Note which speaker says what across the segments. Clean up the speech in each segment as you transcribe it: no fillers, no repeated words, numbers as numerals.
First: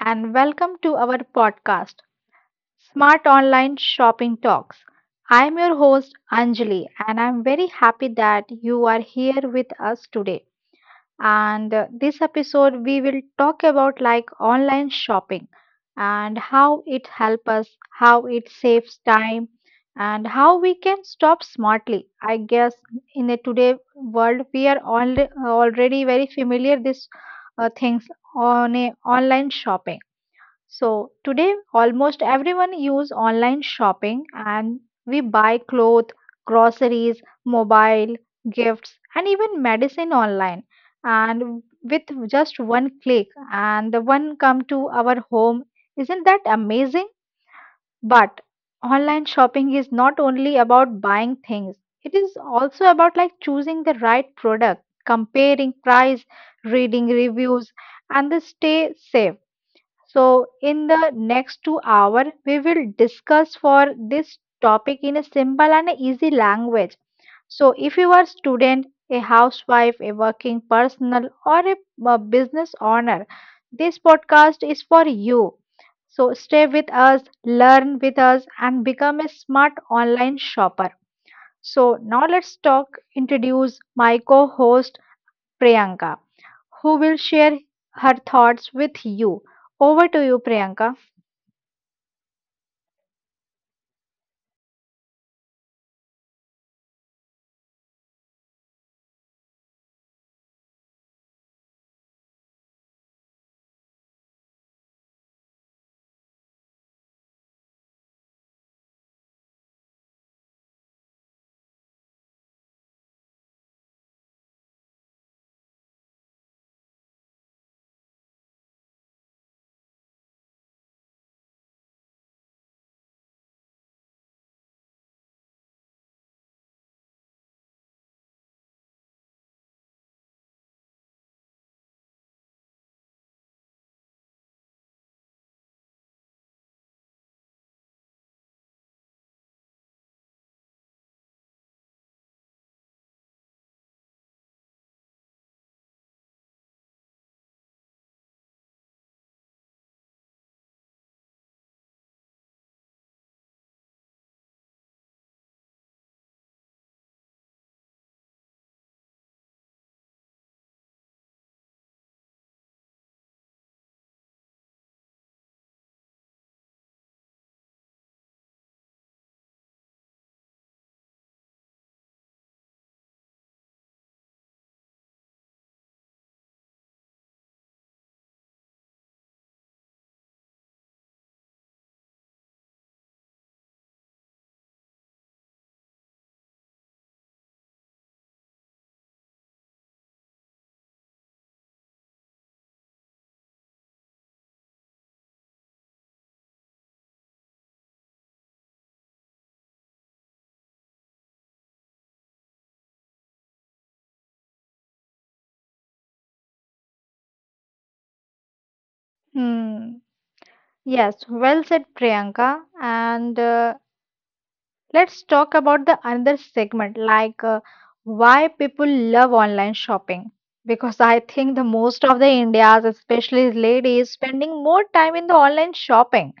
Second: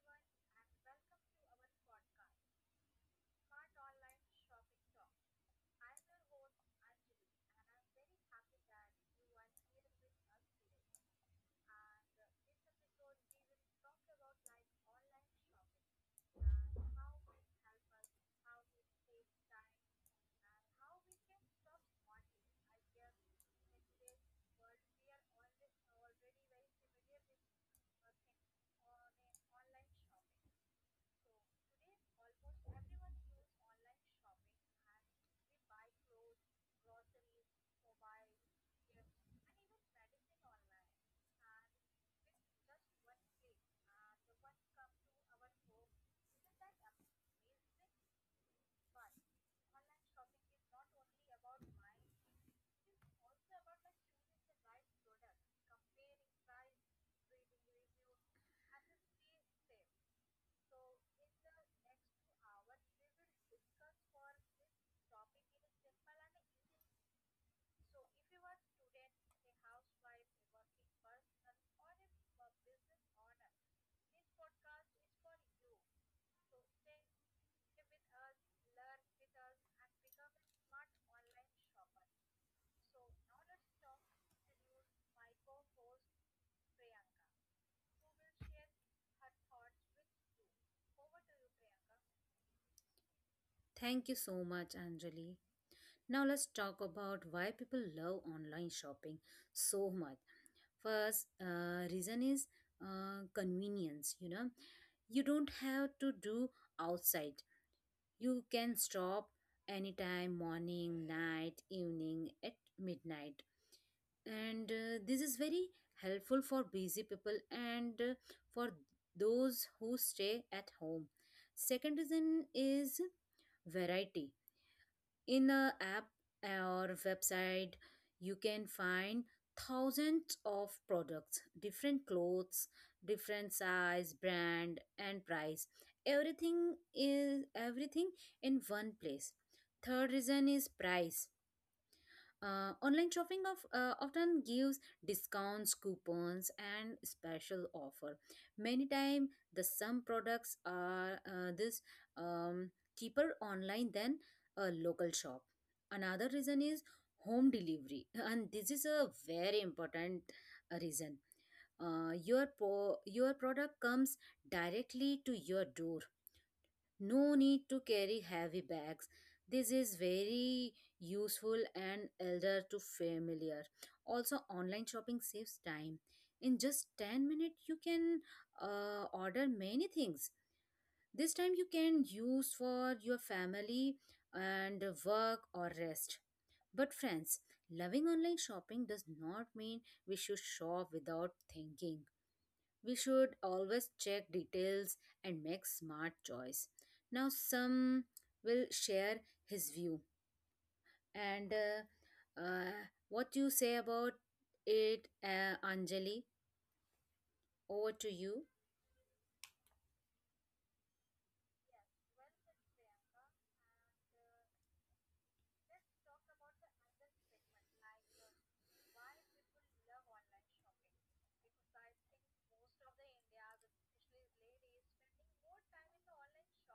Speaker 1: and welcome to our podcast, Smart Online Shopping Talks. I'm your host, Anjali, and I'm very happy that you are here with us today and this episode we will talk about like online shopping and how it helps us, how it saves time, and how we can stop smartly, I guess. In a today world, we are all already very familiar this things on a online shopping. So today almost everyone use online shopping and we buy clothes, groceries, mobile, gifts, and even medicine online, and with just one click and the one come to our home. Isn't that amazing? But online shopping is not only about buying things. It is also about like choosing the right product, comparing price, reading reviews, and the stay safe. So, in the next 2 hour, we will discuss for this topic in a simple and easy language. So, if you are student, a housewife, a working personal, or a business owner, this podcast is for you. So, stay with us, learn with us, and become a smart online shopper. So, now let's talk, introduce my co host Priyanka, who will share her thoughts with you. Over to you, Priyanka.
Speaker 2: Thank you so much, Anjali. Now let's talk about why people love online shopping so much. First, reason is convenience. You don't have to do outside. You can stop anytime, morning, night, evening, at midnight, and this is very helpful for busy people and for those who stay at home. Second reason is variety in a app or website, you can find thousands of products, different clothes, different size, brand, and price. Everything is everything in one place. Third reason is price. Online shopping often gives discounts, coupons, and special offer. Many time the some products are this um, cheaper online than a local shop. Another reason is home delivery, and this is a very important reason. Your product comes directly to your door, no need to carry heavy bags. This is very useful and elder to familiar. Also, online shopping saves time. In just 10 minutes, you can order many things. This time you can use for your family and work or rest. But friends, loving online shopping does not mean we should shop without thinking. We should always check details and make smart choice. Now some will share his view and what you say about it, Anjali? Over to you.
Speaker 1: Hmm. Yes, well said, Priyanka. And let's talk about the another segment, like why people love online shopping. Because I think the most of the Indians, especially ladies, spending more time in the online shopping.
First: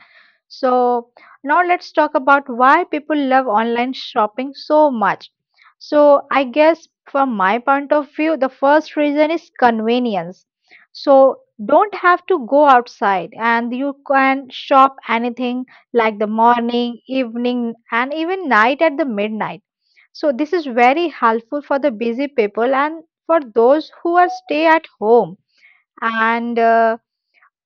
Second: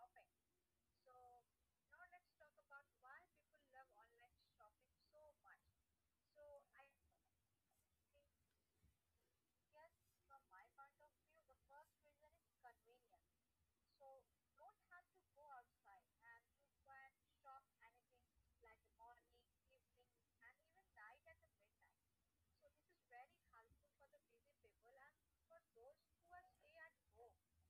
Speaker 1: So now let's talk about why people love online shopping so much. So I guess from my point of view, the first reason is convenience. So don't have to go outside and you can shop anything like the morning, evening, and even night at the midnight. So this is very helpful for the busy people and for those who are stay at home, and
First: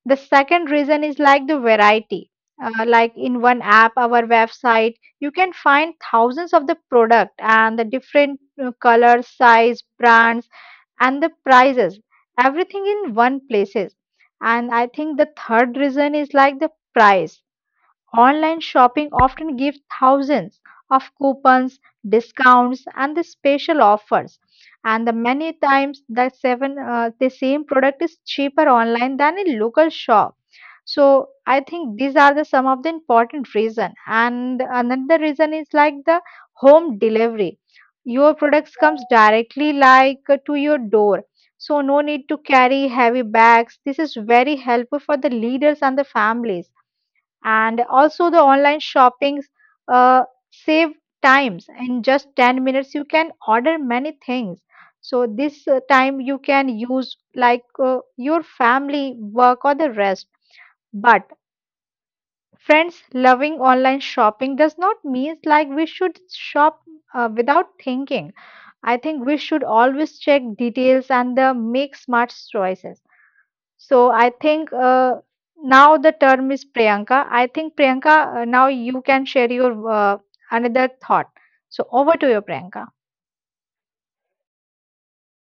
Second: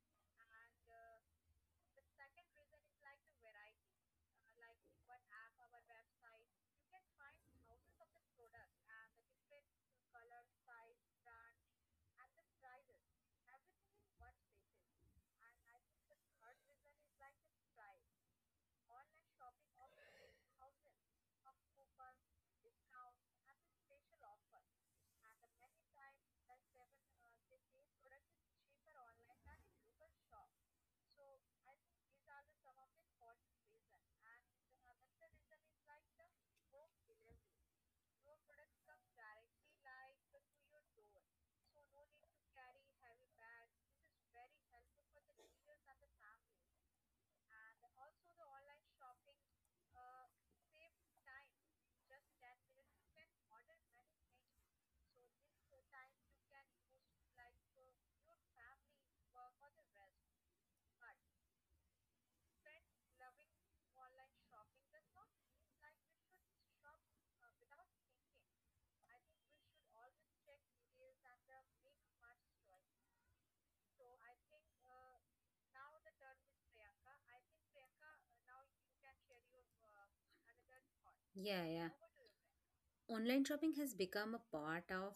Speaker 1: the second reason is like the variety. Like in one app, our website, you can find thousands of the product and the different colors, size, brands, and the prices. Everything in one places. And I think the third reason is like the price. Online shopping often gives thousands of coupons, discounts, and the special offers. And the many times the seven the same product is cheaper online than in local shop. So I think these are the some of the important reason, and another reason is like the home delivery. Your products comes directly like to your door, so no need to carry heavy bags. This is very helpful for the leaders and the families. And also the online shoppings uh, save times. In just 10 minutes you can order many things, so this time you can use like your family, work, or the rest. But friends, loving online shopping does not mean like we should shop without thinking. I think we should always check details and make smart choices. So I think now the term is Priyanka. I think Priyanka, now you can share your another thought. So
Speaker 2: Yeah,
Speaker 1: over
Speaker 2: yeah.
Speaker 1: to you, Priyanka.
Speaker 2: Online shopping has become a part of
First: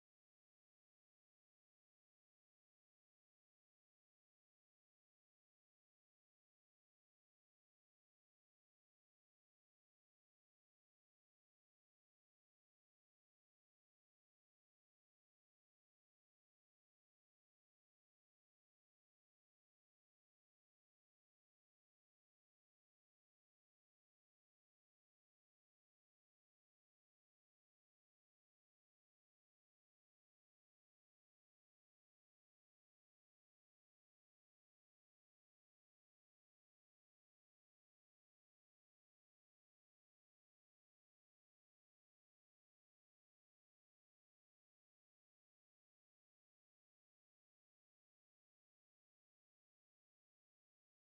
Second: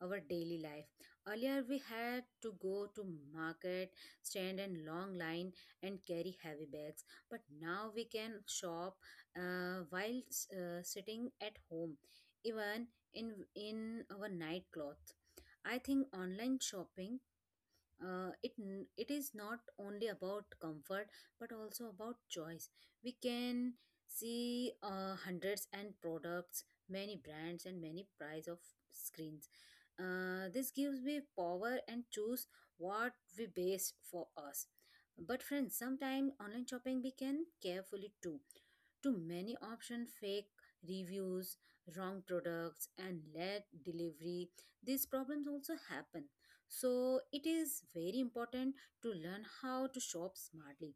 Speaker 2: our daily life. Earlier, we had to go to market, stand in long line, and carry heavy bags. But now we can shop while sitting at home, even in our night clothes. I think online shopping, it is not only about comfort but also about choice. We can see hundreds and products, many brands and many price of screens. This gives me power and choose what we base for us. But friends, sometimes online shopping we can carefully, too many option, fake reviews, wrong products, and late delivery. These problems also happen. So it is very important to learn how to shop smartly.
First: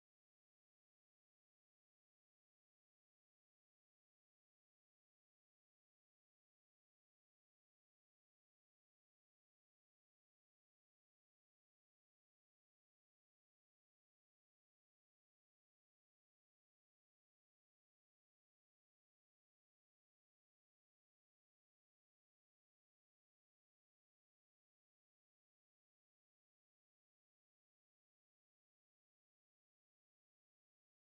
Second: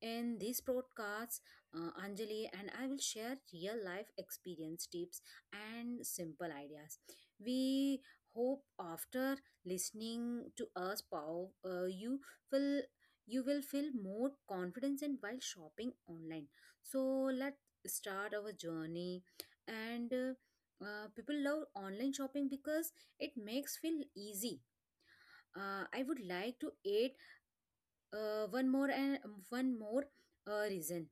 Speaker 2: In these podcasts, Anjali and I will share real life experience tips and simple ideas. We hope after listening to us, Pav, will you will feel more confidence in while shopping online. So let's start our journey. And people love online shopping because it makes feel easy. I would like to add uh, one more and one more reason,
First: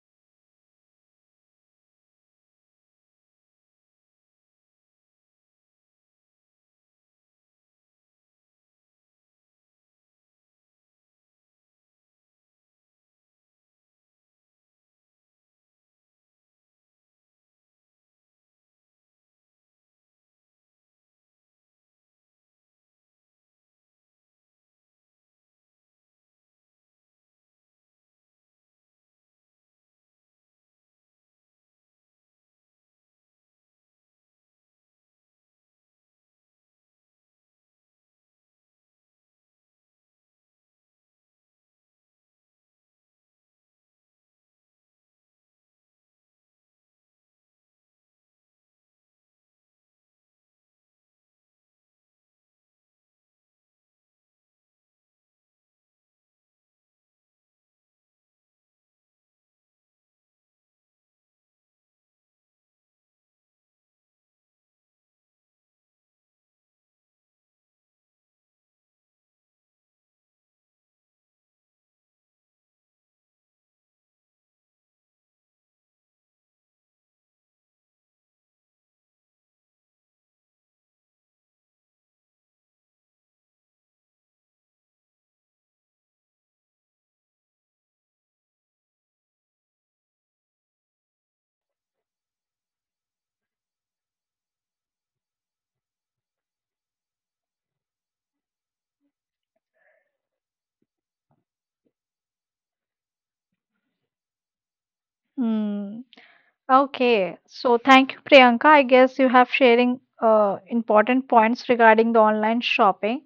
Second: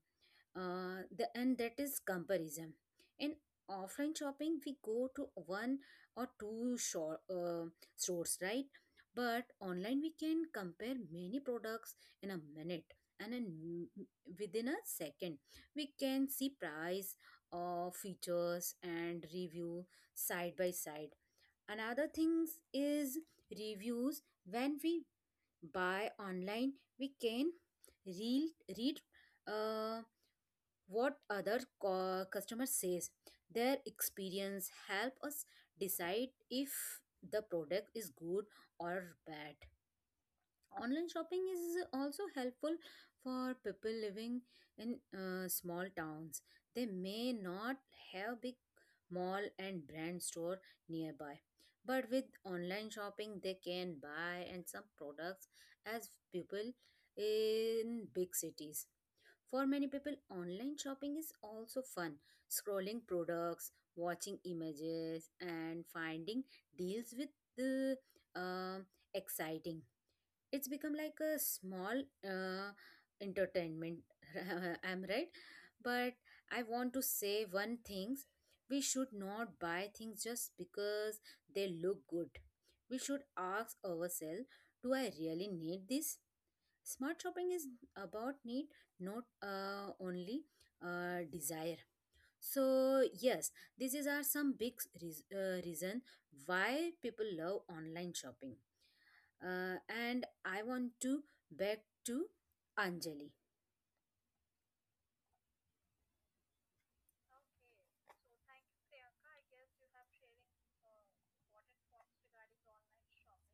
Speaker 2: and that is comparison. In offline shopping, we go to one or two stores, right? But online, we can compare many products in a minute and within a second. We can see price, features, and review side by side. Another things is reviews. When we buy online, we can read uh, what customer says. Their experience help us decide if the product is good or bad. Online shopping is also helpful for people living in small towns. They may not have big mall and brand store nearby. But with online shopping they can buy and some products as people in big cities. For many people online shopping is also fun. Scrolling products, watching images, and finding deals with the um exciting, it's become like a small uh, entertainment. I'm right? But I want to say one thing: we should not buy things just because they look good. We should ask ourselves, do I really need this? Smart shopping is about need, not only desire. So yes, these is are some big reason why people love online shopping. And I want to back to Anjali.
Speaker 1: Hmm. Okay. So thank you, Priyanka. I guess you have sharing important points regarding the online shopping.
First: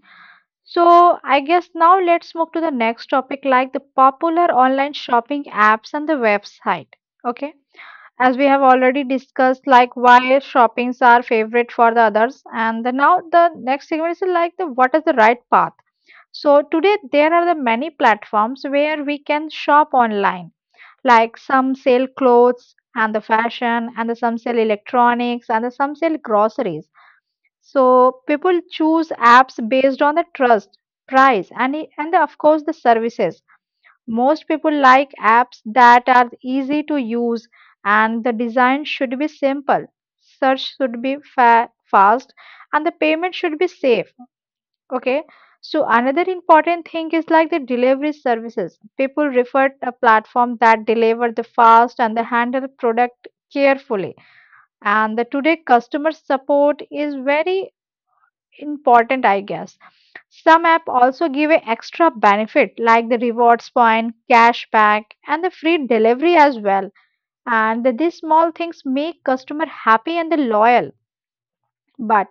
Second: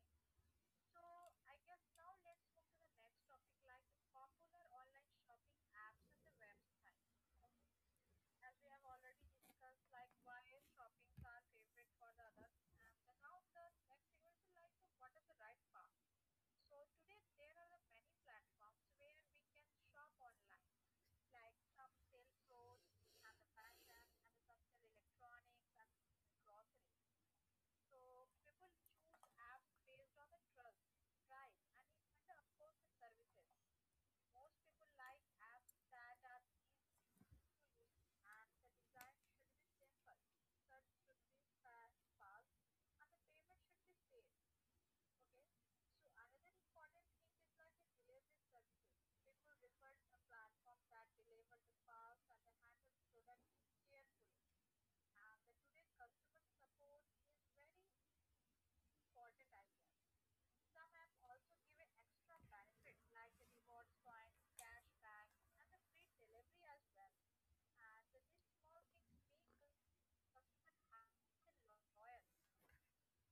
Speaker 1: So I guess now let's move to the next topic, like the popular online shopping apps and the website. Okay. As we have already discussed like why shoppings are favorite for the others and the, now the next segment is like the what is the right path. So today there are the many platforms where we can shop online, like some sell clothes and the fashion and the some sell electronics and the some sell groceries. So people choose apps based on the trust, price, and, and the, of course, the services. Most people like apps that are easy to use, and the design should be simple. Search should be fast and the payment should be safe. Okay. So another important thing is like the delivery services. People refer to a platform that deliver the fast and the handle product carefully. And the today customer support is very important, I guess. Some app also give a extra benefit like the rewards point, cashback, and the free delivery as well. And these small things make customer happy and the loyal. But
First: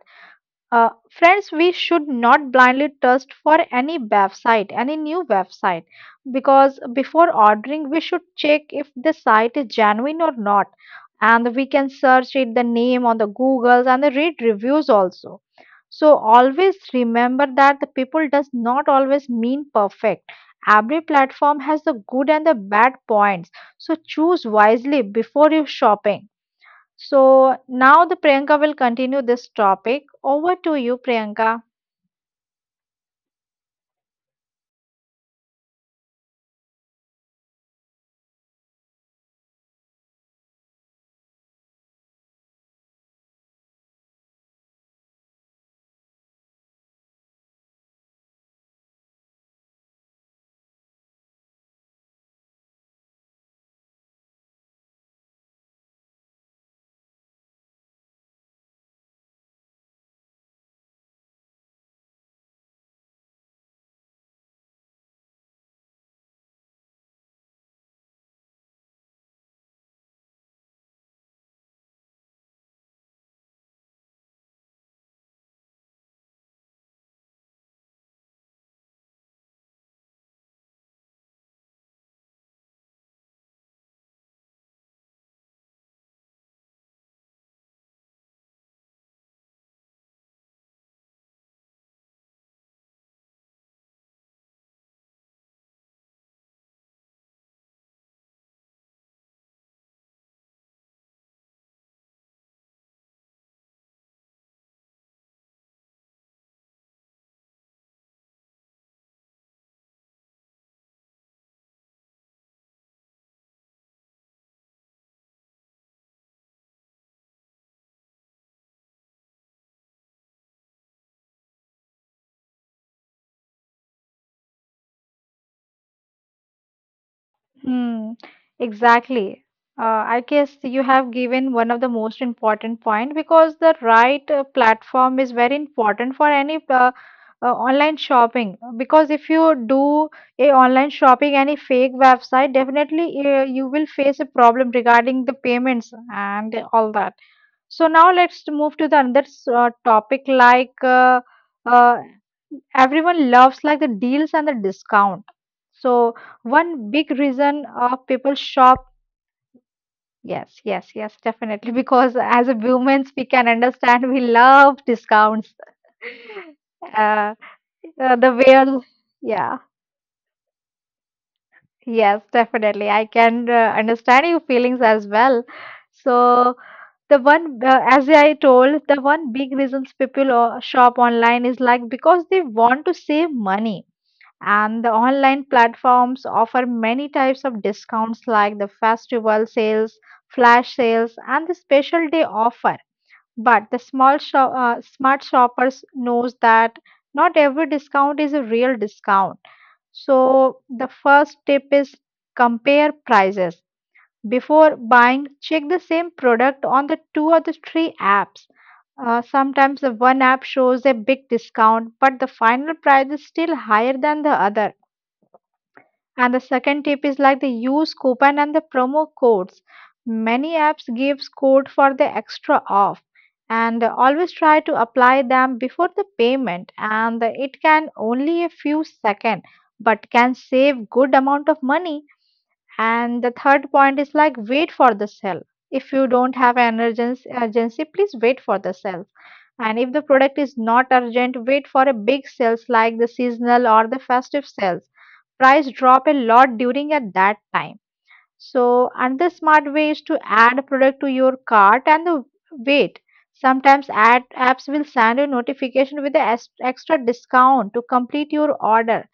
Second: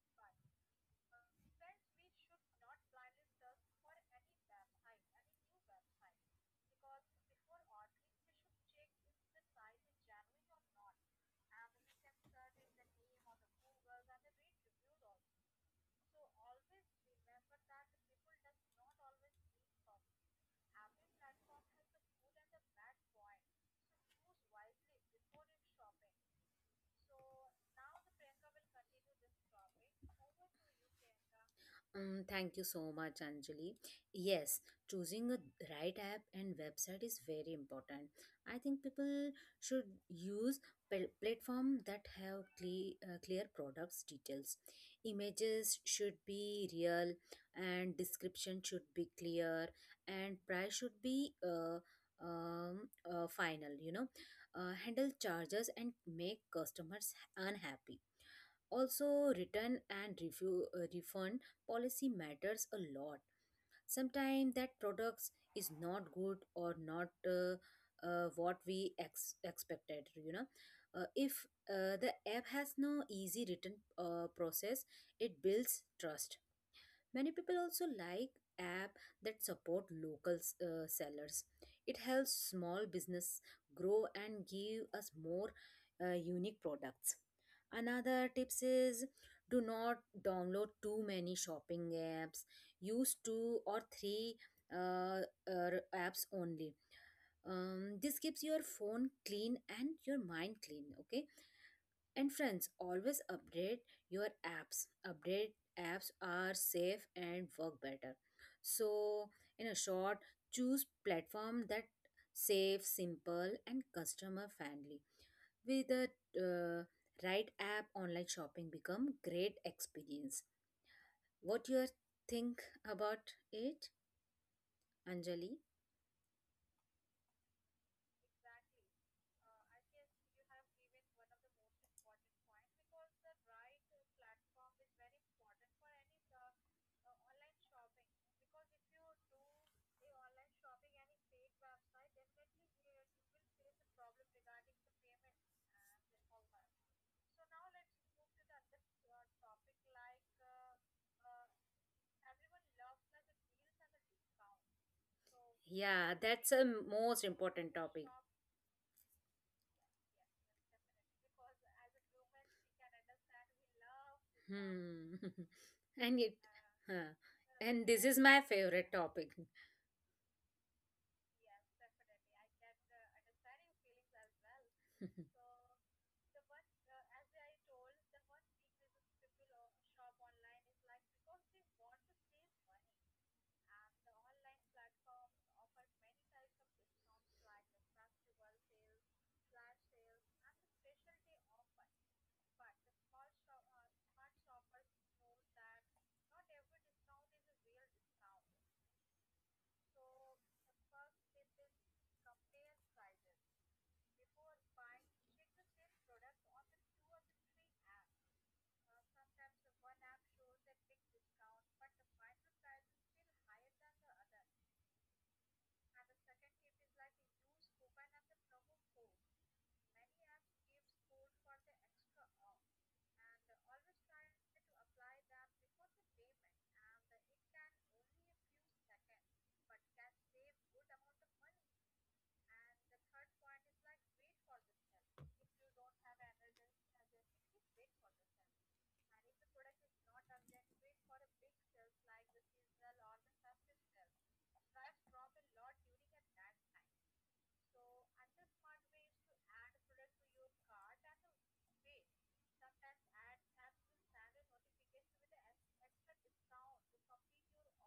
Speaker 1: friends, we should not blindly trust for any website, any new website, because before ordering, we should check if the site is genuine or not, and we can search it the name on the Googles and read reviews also. So always remember that the people does not always mean perfect. Every platform has the good and the bad points. So choose wisely before you shopping. So now the Priyanka will continue this topic. Over to you, Priyanka.
Speaker 2: Thank you so much, Anjali. Yes, choosing a right app and website is very important. I think people should use platform that have clear products details. Images should be real, and description should be clear, and price should be final. Handle charges and make customers unhappy also, return and refund policy matters a lot. Sometimes that products is not good or not what we expected. If the app has no easy return process, it builds trust. Many people also like app that support local sellers. It helps small business grow and give us more unique products. Another tips is, do not download too many shopping apps. Use two or three uh, apps only. This keeps your phone clean and your mind clean. Okay. And friends, always update your apps. Update apps are safe and work better. So, in a short, choose platform that safe, simple, and customer friendly. With the right app, online shopping become great experience. What you think about it, Anjali?
Speaker 1: Hmm, exactly. I guess you have given one of the most important point because the right platform is very important for any online shopping. Because if you do a online shopping any fake website, definitely you will face a problem regarding the payments and all that. So now let's move to the another topic like. Uh, everyone loves like the deals and the discount. So one
Speaker 2: Yeah,
Speaker 1: big
Speaker 2: that's a
Speaker 1: reason
Speaker 2: most
Speaker 1: people
Speaker 2: important
Speaker 1: shop.
Speaker 2: topic.
Speaker 1: Yes, yes, yes, definitely. Because as a women, we can understand we love discounts.
Speaker 2: Hmm. And it,
Speaker 1: Uh,
Speaker 2: huh.
Speaker 1: the way,
Speaker 2: And this is my
Speaker 1: yeah,
Speaker 2: favorite topic.
Speaker 1: yes, definitely. I can understand your feelings as well. So the one, as I told, the one big reasons people shop online is like because they want to save money. And the online platforms offer many types of discounts like the festival sales, flash sales, and the special day offer. But the small shop, smart shoppers knows that not every discount is a real discount. So the first tip is compare prices. Before buying, check the same product on the two or the three apps. Sometimes the one app shows a big discount, but the final price is still higher than the other. And the second tip is like the use coupon and the promo codes. Many apps gives code for the extra off, and always try to apply them before the payment, and it can only a few second but can save good amount of money. And the third point is like wait for the sale. If you don't have an urgency, please wait for the sale. And if the product is not urgent, wait for a big sales like the seasonal or the festive sales. Price drop a lot during at that time. So another smart way is to add product to your cart and the wait. Sometimes ad apps will send you notification with the extra discount to complete your order.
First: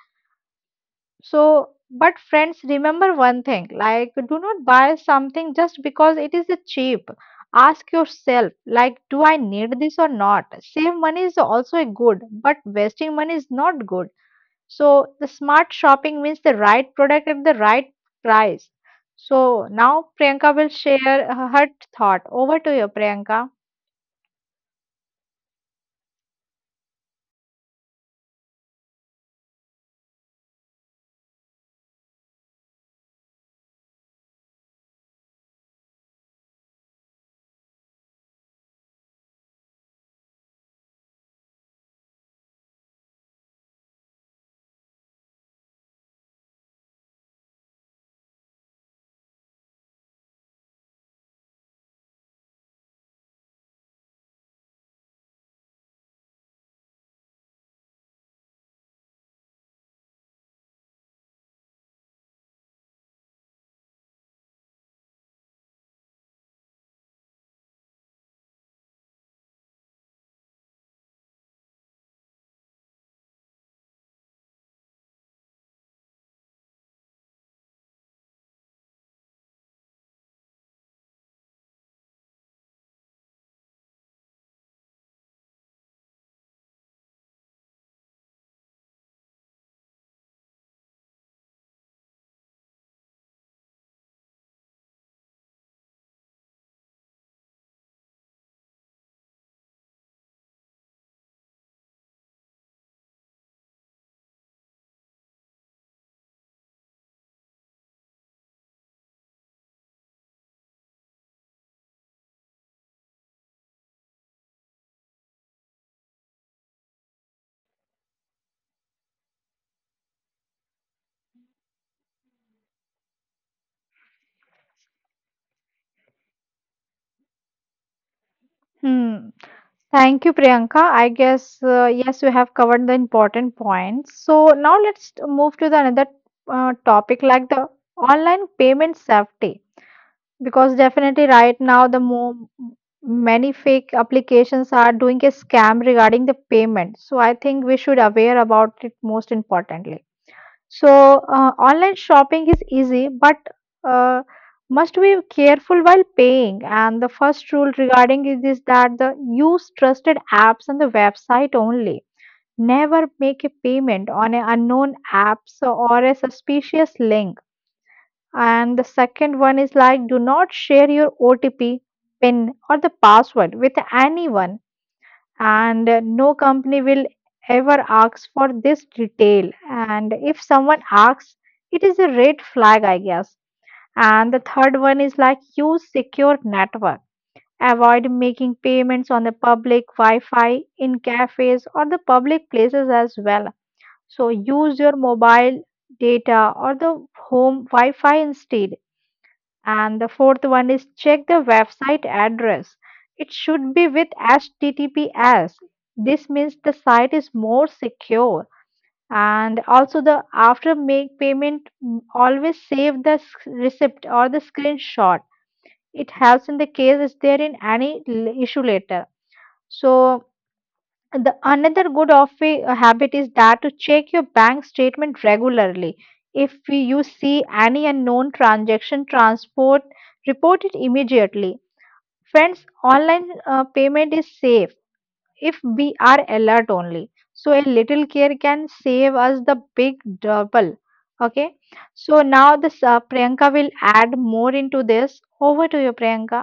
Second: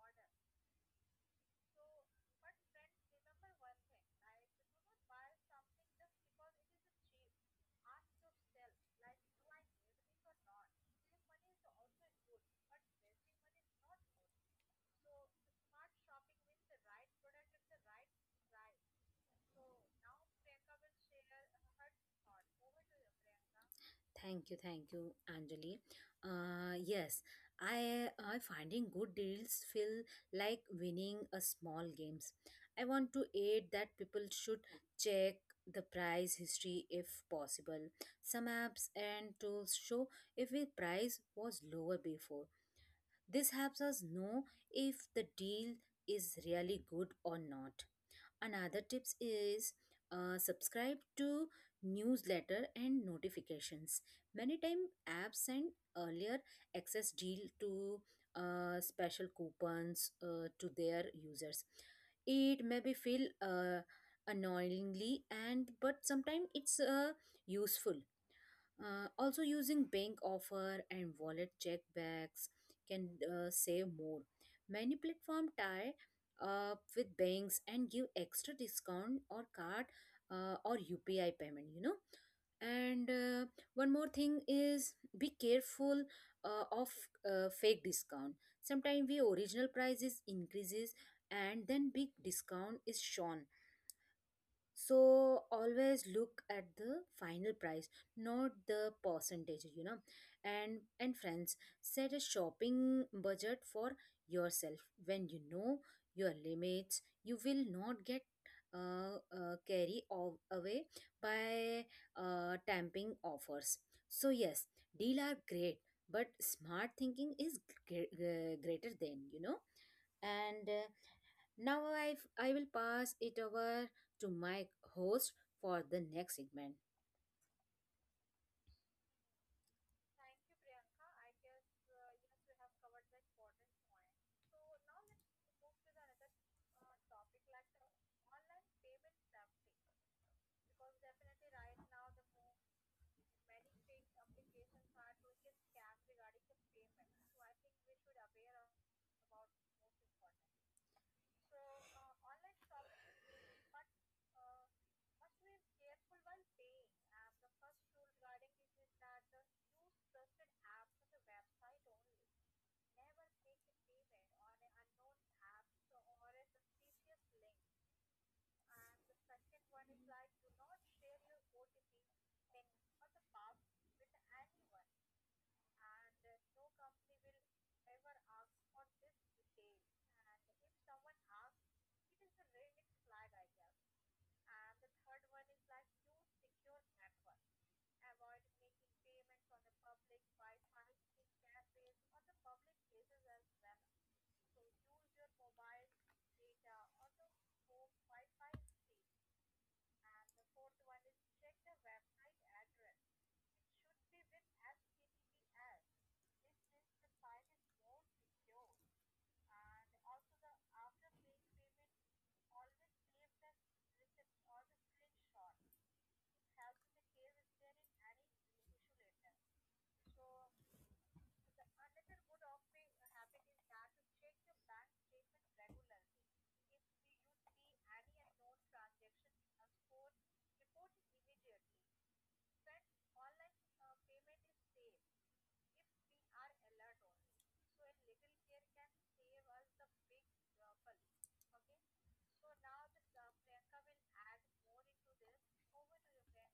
Speaker 1: So, but friends, remember one thing: like, do not buy something just because it is cheap. Ask yourself, like, do I need this or not? Save money is also a good, but wasting money is not good. So the smart shopping means the right product at the right price. So now Priyanka will share her thought. Over to you, Priyanka.
Speaker 2: Thank you, Anjali. Yes, I finding good deals feel like winning a small games. I want to add that people should check the price history if possible. Some apps and tools show if a price was lower before. This helps us know if the deal is really good or not. Another tips is, subscribe to newsletter and notifications. Many time apps send earlier access deal to special coupons to their users. It may be feel annoyingly and but sometimes it's useful. Also, using bank offer and wallet check bags can save more. Many platform tie up with banks and give extra discount or card or UPI payment. You know, and one more thing is, be careful of fake discount. Sometimes the original prices increases and then big discount is shown, so always look at the final price, not the percentage, you know. And friends, set a shopping budget for yourself. When you know your limits, you will not get away by tamping offers. So yes, deal are great, but smart thinking is greater than, you know. And now I will pass it over to my host for the next segment.
Speaker 1: Hmm. Thank you, Priyanka. I guess yes, you have covered the important points. So now let's move to the another topic like the online payment safety, because definitely right now the more many fake applications are doing a scam regarding the payment. So I think we should aware about it most importantly. So, online shopping is easy, but uh, must be careful while paying. And the first rule regarding it is that the use trusted apps and the website only. Never make a payment on an unknown apps or a suspicious link. And the second one is like do not share your OTP, PIN, or the password with anyone, and no company will ever ask for this detail, and if someone asks, it is a red flag, I guess. And the third one is like use secure network. Avoid making payments on the public wi-fi in cafes or the public places as well. So use your mobile data or the home wi-fi instead. And the fourth one is check the website address. It should be with HTTPS. This means the site is more secure. And also the after make payment, mm, always save the receipt or the screenshot. It helps in the case is there in any issue later. So the another good a habit is that to check your bank statement regularly. If you see any unknown transaction transport, report it immediately. Friends, online payment is safe if we are alert only. So a little care can save us the big double. Okay. So now this Priyanka will add more into this. Over to you, Priyanka.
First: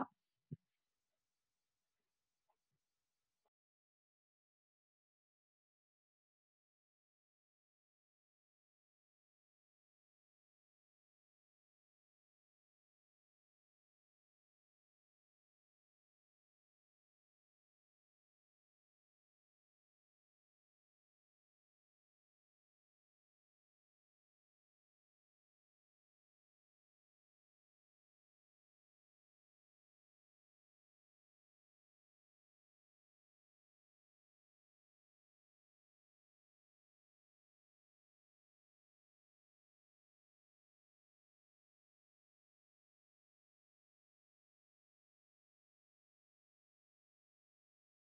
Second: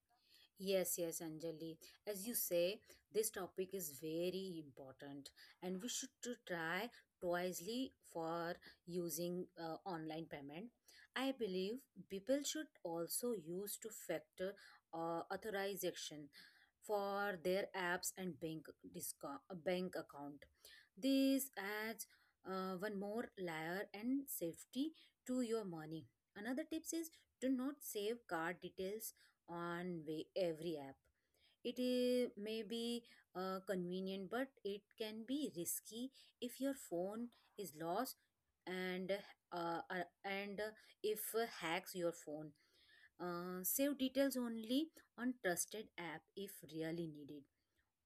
Speaker 2: Yes, yes, Anjali. As you say, this topic is very important, and we should to try wisely for using online payment. I believe people should also use to factor authorization for their apps and bank account. This adds one more layer and safety to your money. Another tips is, do not save card details on every app. It may be convenient, but it can be risky if your phone is lost and and if hacks your phone. Save details only on trusted app if really needed.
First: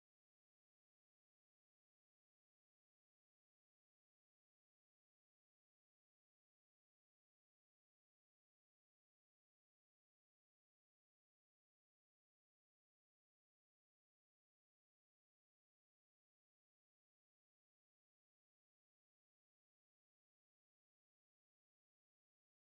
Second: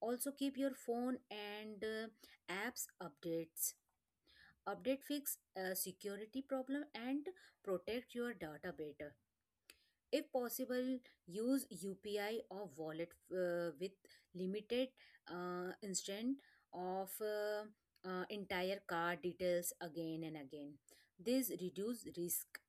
Speaker 2: Also keep your phone and apps updates. Update fix a security problem and protect your data better. If possible, use UPI or wallet with limited instant of entire card details again and again. This reduce risk.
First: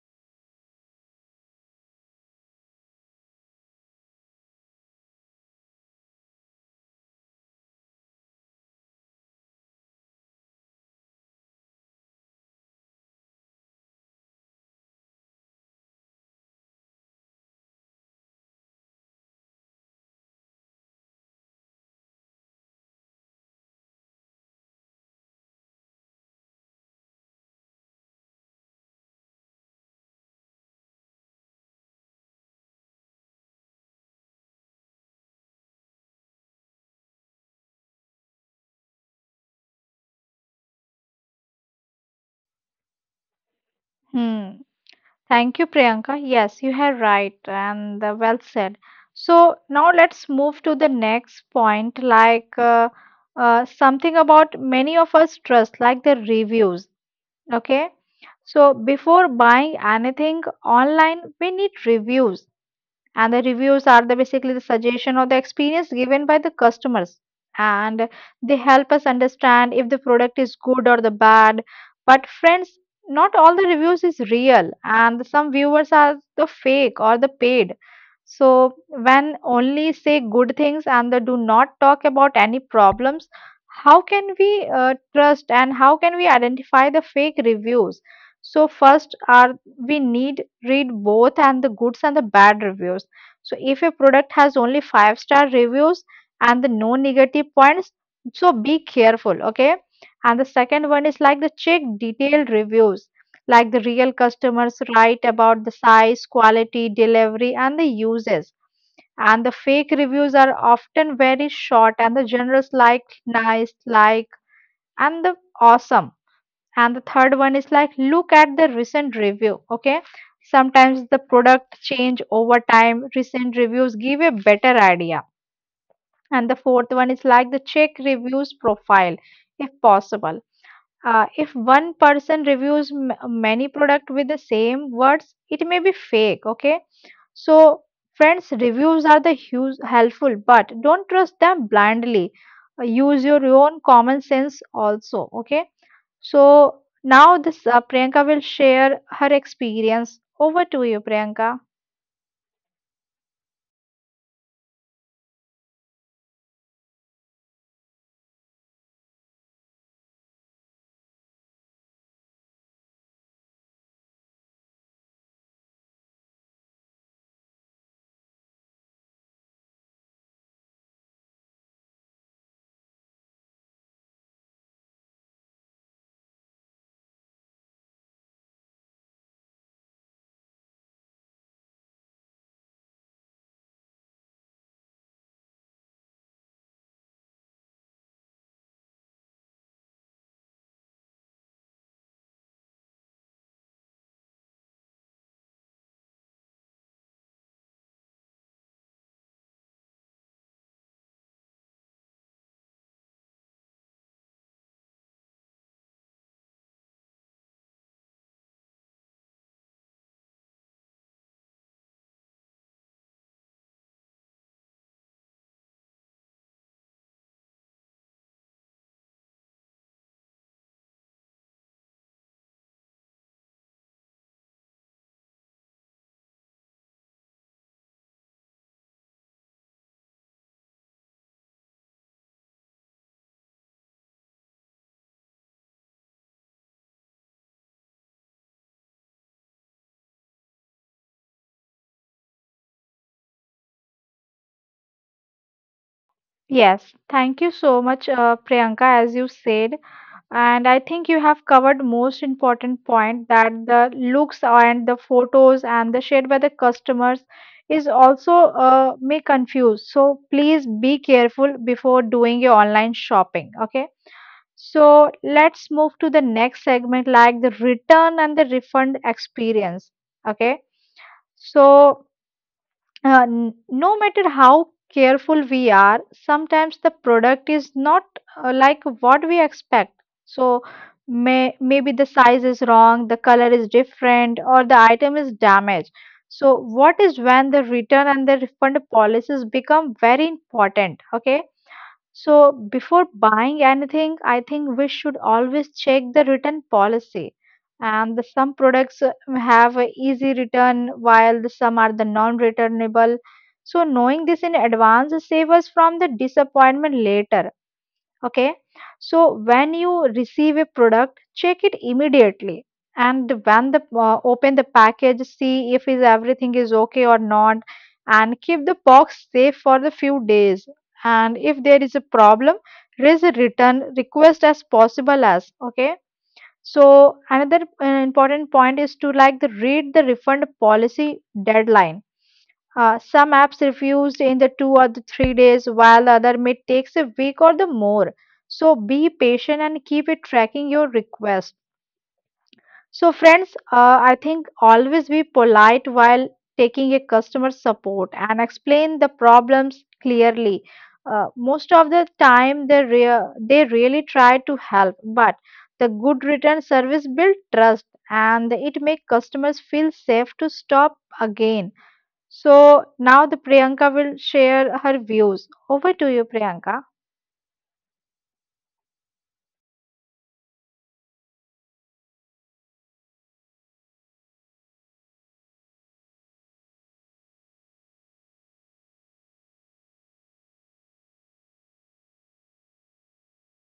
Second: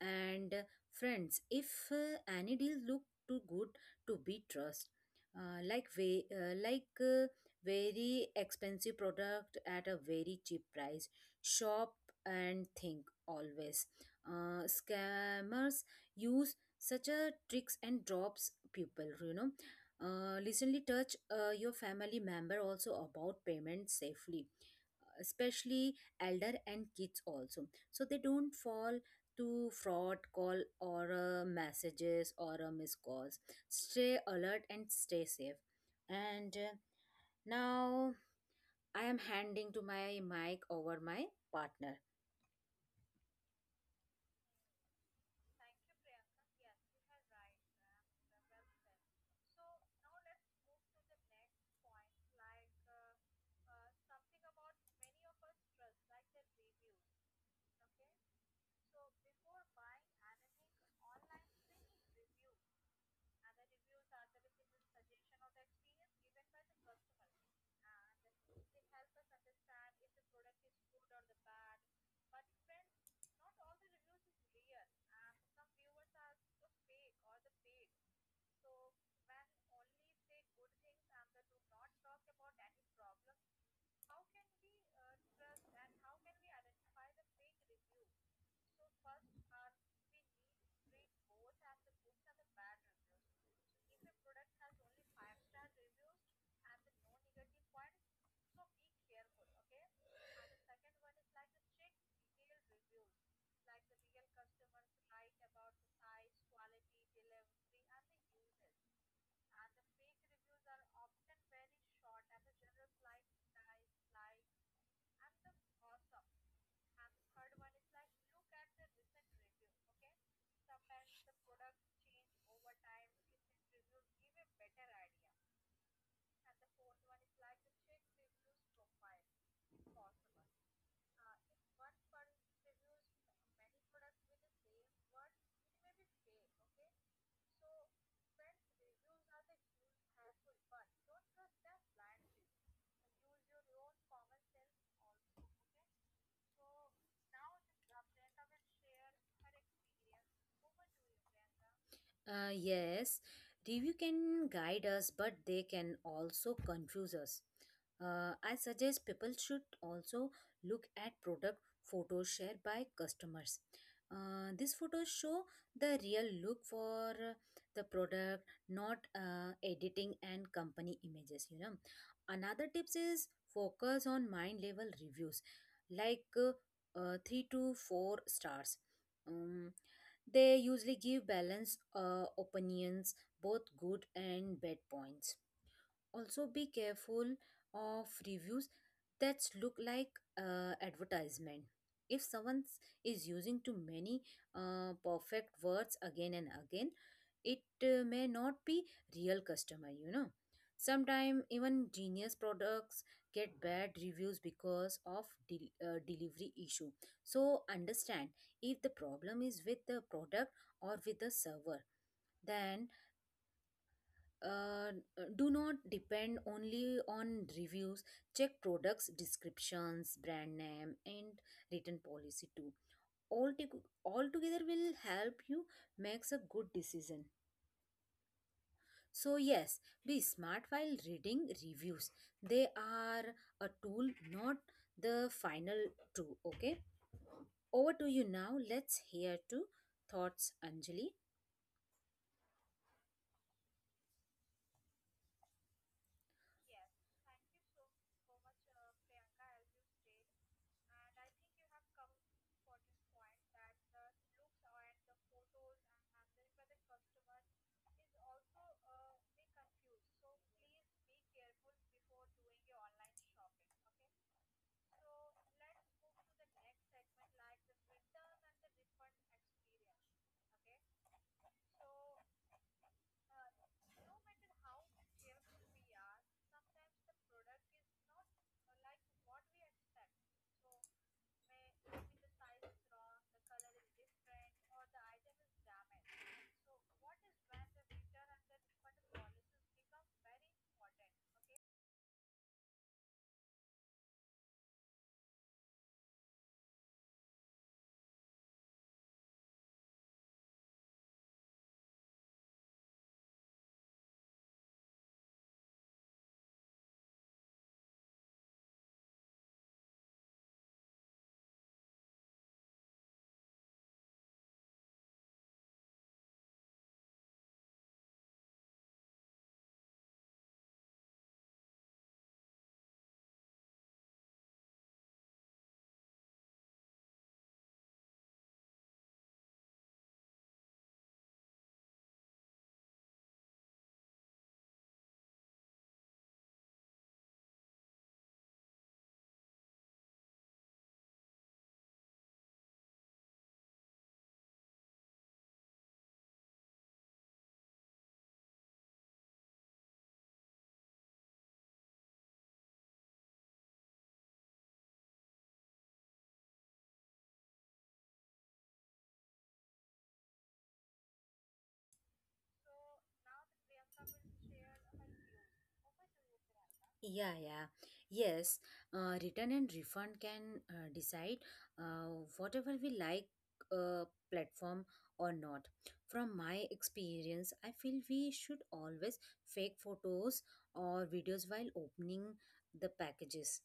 Speaker 2: And friends, if any deal look too good to be trust, like very expensive product at a very cheap price, shop and think always. Scammers use such a tricks and drops people, you know. Recently touch your family member also about payment safely, especially elder and kids also, so they don't fall to fraud call or messages or missed calls. Stay alert and stay safe. And now I am handing to my mic over my partner.
Speaker 1: Hmm. Thank you, Priyanka. Yes, you are right and well said. So now let's move to the next point, like something about many of us trust, like the reviews. Okay. So before buying anything online, we need reviews, and the reviews are the basically the suggestion or the experience given by the customers, and they help us understand if the product is good or the bad. But friends, not all the reviews is real, and some viewers are the fake or the paid. So when only say good things and they do not talk about any problems, how can we trust, and how can we identify the fake reviews? So first are, we need read both and the goods and the bad reviews. So if a product has only five-star reviews and the no negative points, so be careful, okay? And the second one is like the check detailed reviews, like the real customers write about the size, quality, delivery, and the uses. And the fake reviews are often very short, and the generals like nice, like, and the awesome. And the third one is like look at the recent review, okay? Sometimes the product change over time, recent reviews give a better idea. And the fourth one is like the check reviews profile, if possible. If one person reviews many product with the same words, it may be fake. Okay, so friends, reviews are the huge helpful, but don't trust them blindly. Use your own common sense also. Okay, so now this Priyanka will share her experience. Over to you, Priyanka.
Speaker 2: Yes, review can guide us, but they can also confuse us. I suggest people should also look at product photos shared by customers. These photos show the real look for the product, not editing and company images. Another tips is, focus on mind level reviews, like three to four stars. Um, they usually give balanced opinions, both good and bad points. Also be careful of reviews that look like advertisement. If is using too many perfect words again and again, it may not be real customer, you know. Sometimes even genius products get bad reviews because of delivery issue. So understand if the problem is with the product or with the server. Then uh, do not depend only on reviews. Check products descriptions, brand name, and written policy too. All together will help you makes a good decision. So yes, be smart while reading reviews. They are a tool, not the final tool. Okay, over to you. Now let's hear to thoughts, Anjali.
Speaker 1: Yes, thank you so much, Priyanka, as you said. And I think you have covered most important point that the looks and the photos and the shared by the customers is also may confuse. So please be careful before doing your online shopping. Okay. So let's move to the next segment, like the return and the refund experience. Okay. So uh, n- no matter how careful we are, sometimes the product is not like what we expect. So maybe the size is wrong, the color is different, or the item is damaged. So what is when the return and the refund policies become very important? Okay, so before buying anything, I think we should always check the return policy. And the- some products have a easy return, while the some are the non-returnable. So, knowing this in advance save us from the disappointment later. Okay, so when you receive a product, check it immediately. And when the open the package, see if is everything is okay or not, and keep the box safe for the few days. And if there is a problem, raise a return request as possible as okay. So another important point is to like the read the refund policy deadline. Some apps refused in the two or the 3 days, while other may takes a week or the more. So be patient and keep it tracking your request. So friends, I think always be polite while taking a customer support and explain the problems clearly. Most of the time, they they really try to help, but the good return service build trust and it make customers feel safe to stop again. So now the Priyanka will share her views. Over to you, Priyanka.
Speaker 2: Yeah, yeah. Yes, return and refund can decide uh, whatever we like uh, platform or not. From my experience, I feel we should always fake photos or videos while opening the packages.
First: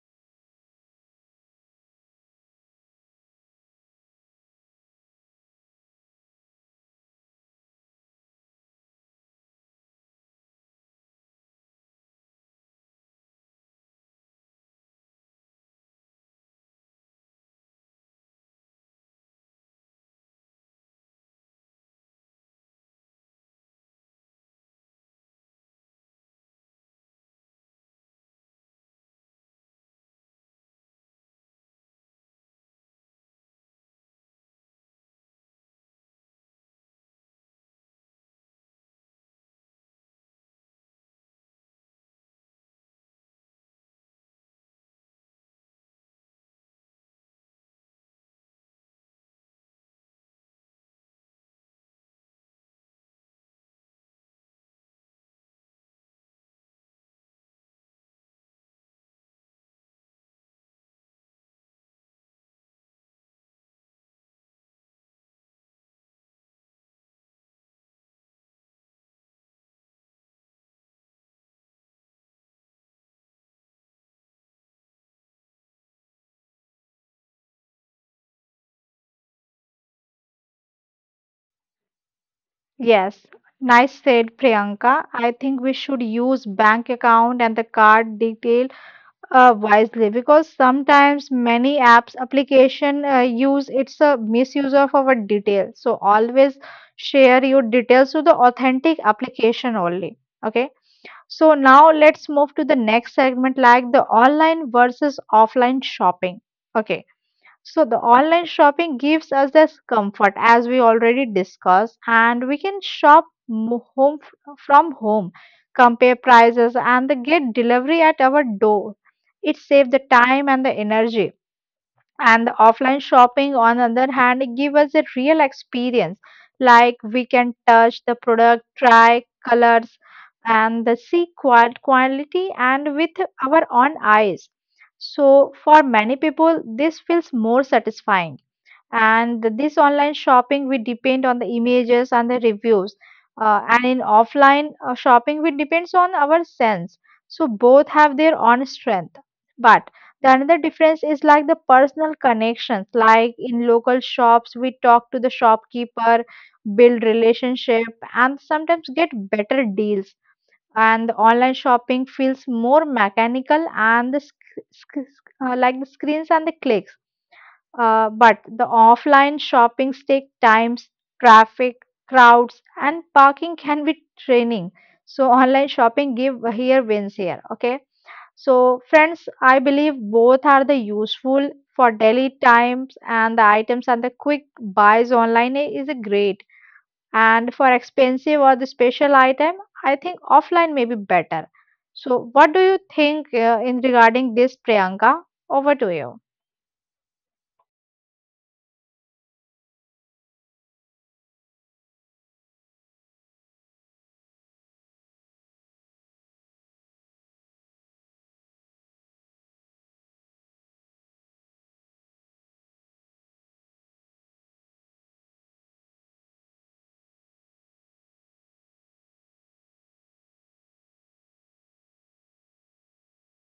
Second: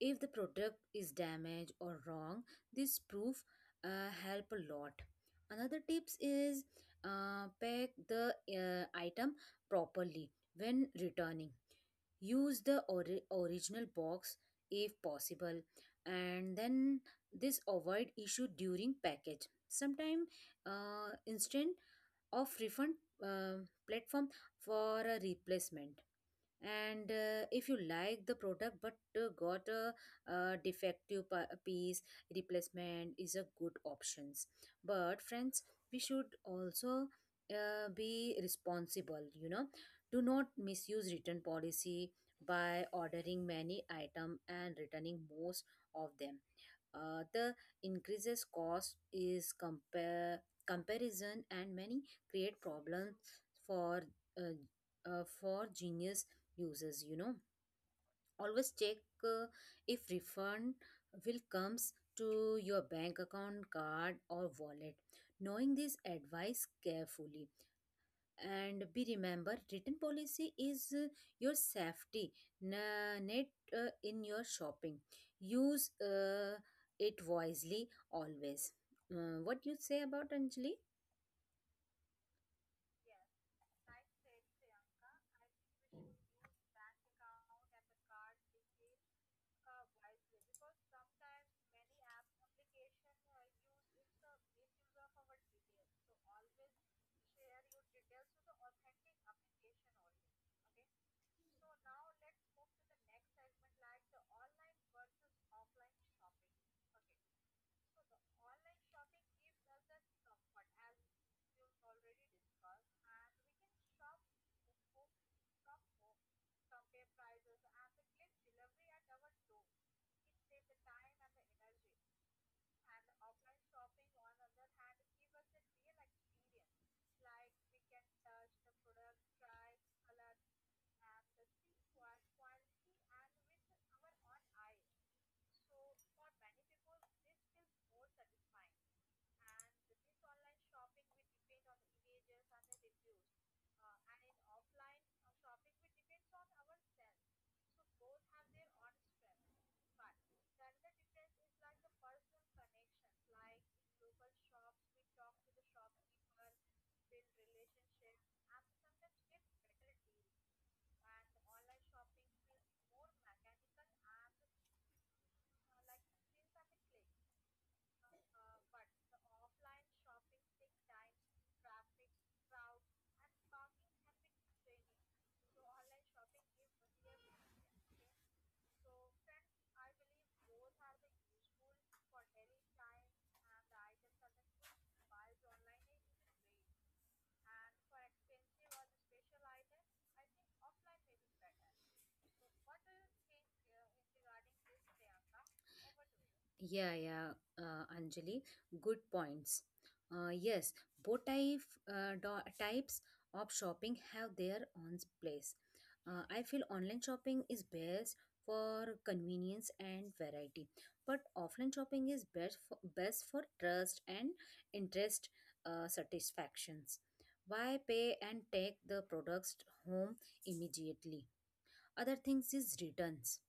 Speaker 2: If the product is damaged or wrong, this proof help a lot. Another tips is pack the item properly when returning use the original box if possible, and then this avoid issue during package sometime instant of refund, uh, platform for a replacement. And if you like the product but got a, defective piece, replacement is a good options. But friends, we should also be responsible, do not misuse return policy by ordering many item and returning most of them. The increases cost is compare comparison and many create problems for uh, for genius uses, always check if refund will comes to your bank account card or wallet. Knowing this advice carefully and be remember written policy is, your safety net in your shopping. Use it wisely always. What you say about anjali?
Speaker 1: Yes, nice said, Priyanka. I think we should use bank account and the card detail wisely, because sometimes many apps application use it's a misuse of our detail. So always share your details to the authentic application only. Okay. So now let's move to the next segment, like the online versus offline shopping. Okay. So the online shopping gives us this comfort as we already discussed, and we can shop home from home, compare prices and the get delivery at our door. It saves the time and the energy. And the offline shopping, on the other hand, it give us a real experience, like we can touch the product, try colors, and the see quality and with our own eyes. So for many people this feels more satisfying. And this online shopping, we depend on the images and the reviews, and in offline shopping we depends on our sense. So both have their own strength. But the another difference is like the personal connections, like in local shops we talk to the shopkeeper, build relationship, and sometimes get better deals. And the online shopping feels more mechanical and the like the screens and the clicks. But the offline shoppings take times, traffic, crowds, and parking can be draining. So online shopping give here, wins here. Okay. So friends, I believe both are the useful for daily times and the items, and the quick buys online is a great. And for expensive or the special item, I think offline may be better. So what do you think in regarding this, Priyanka? Over to you.
Speaker 2: Yeah, yeah, Anjali, good points. Yes, both type, types of shopping have their own place. I feel online shopping is best for convenience and variety, but offline shopping is best for, best for trust and interest, satisfactions. Why pay and take the products home immediately? Other things is returns.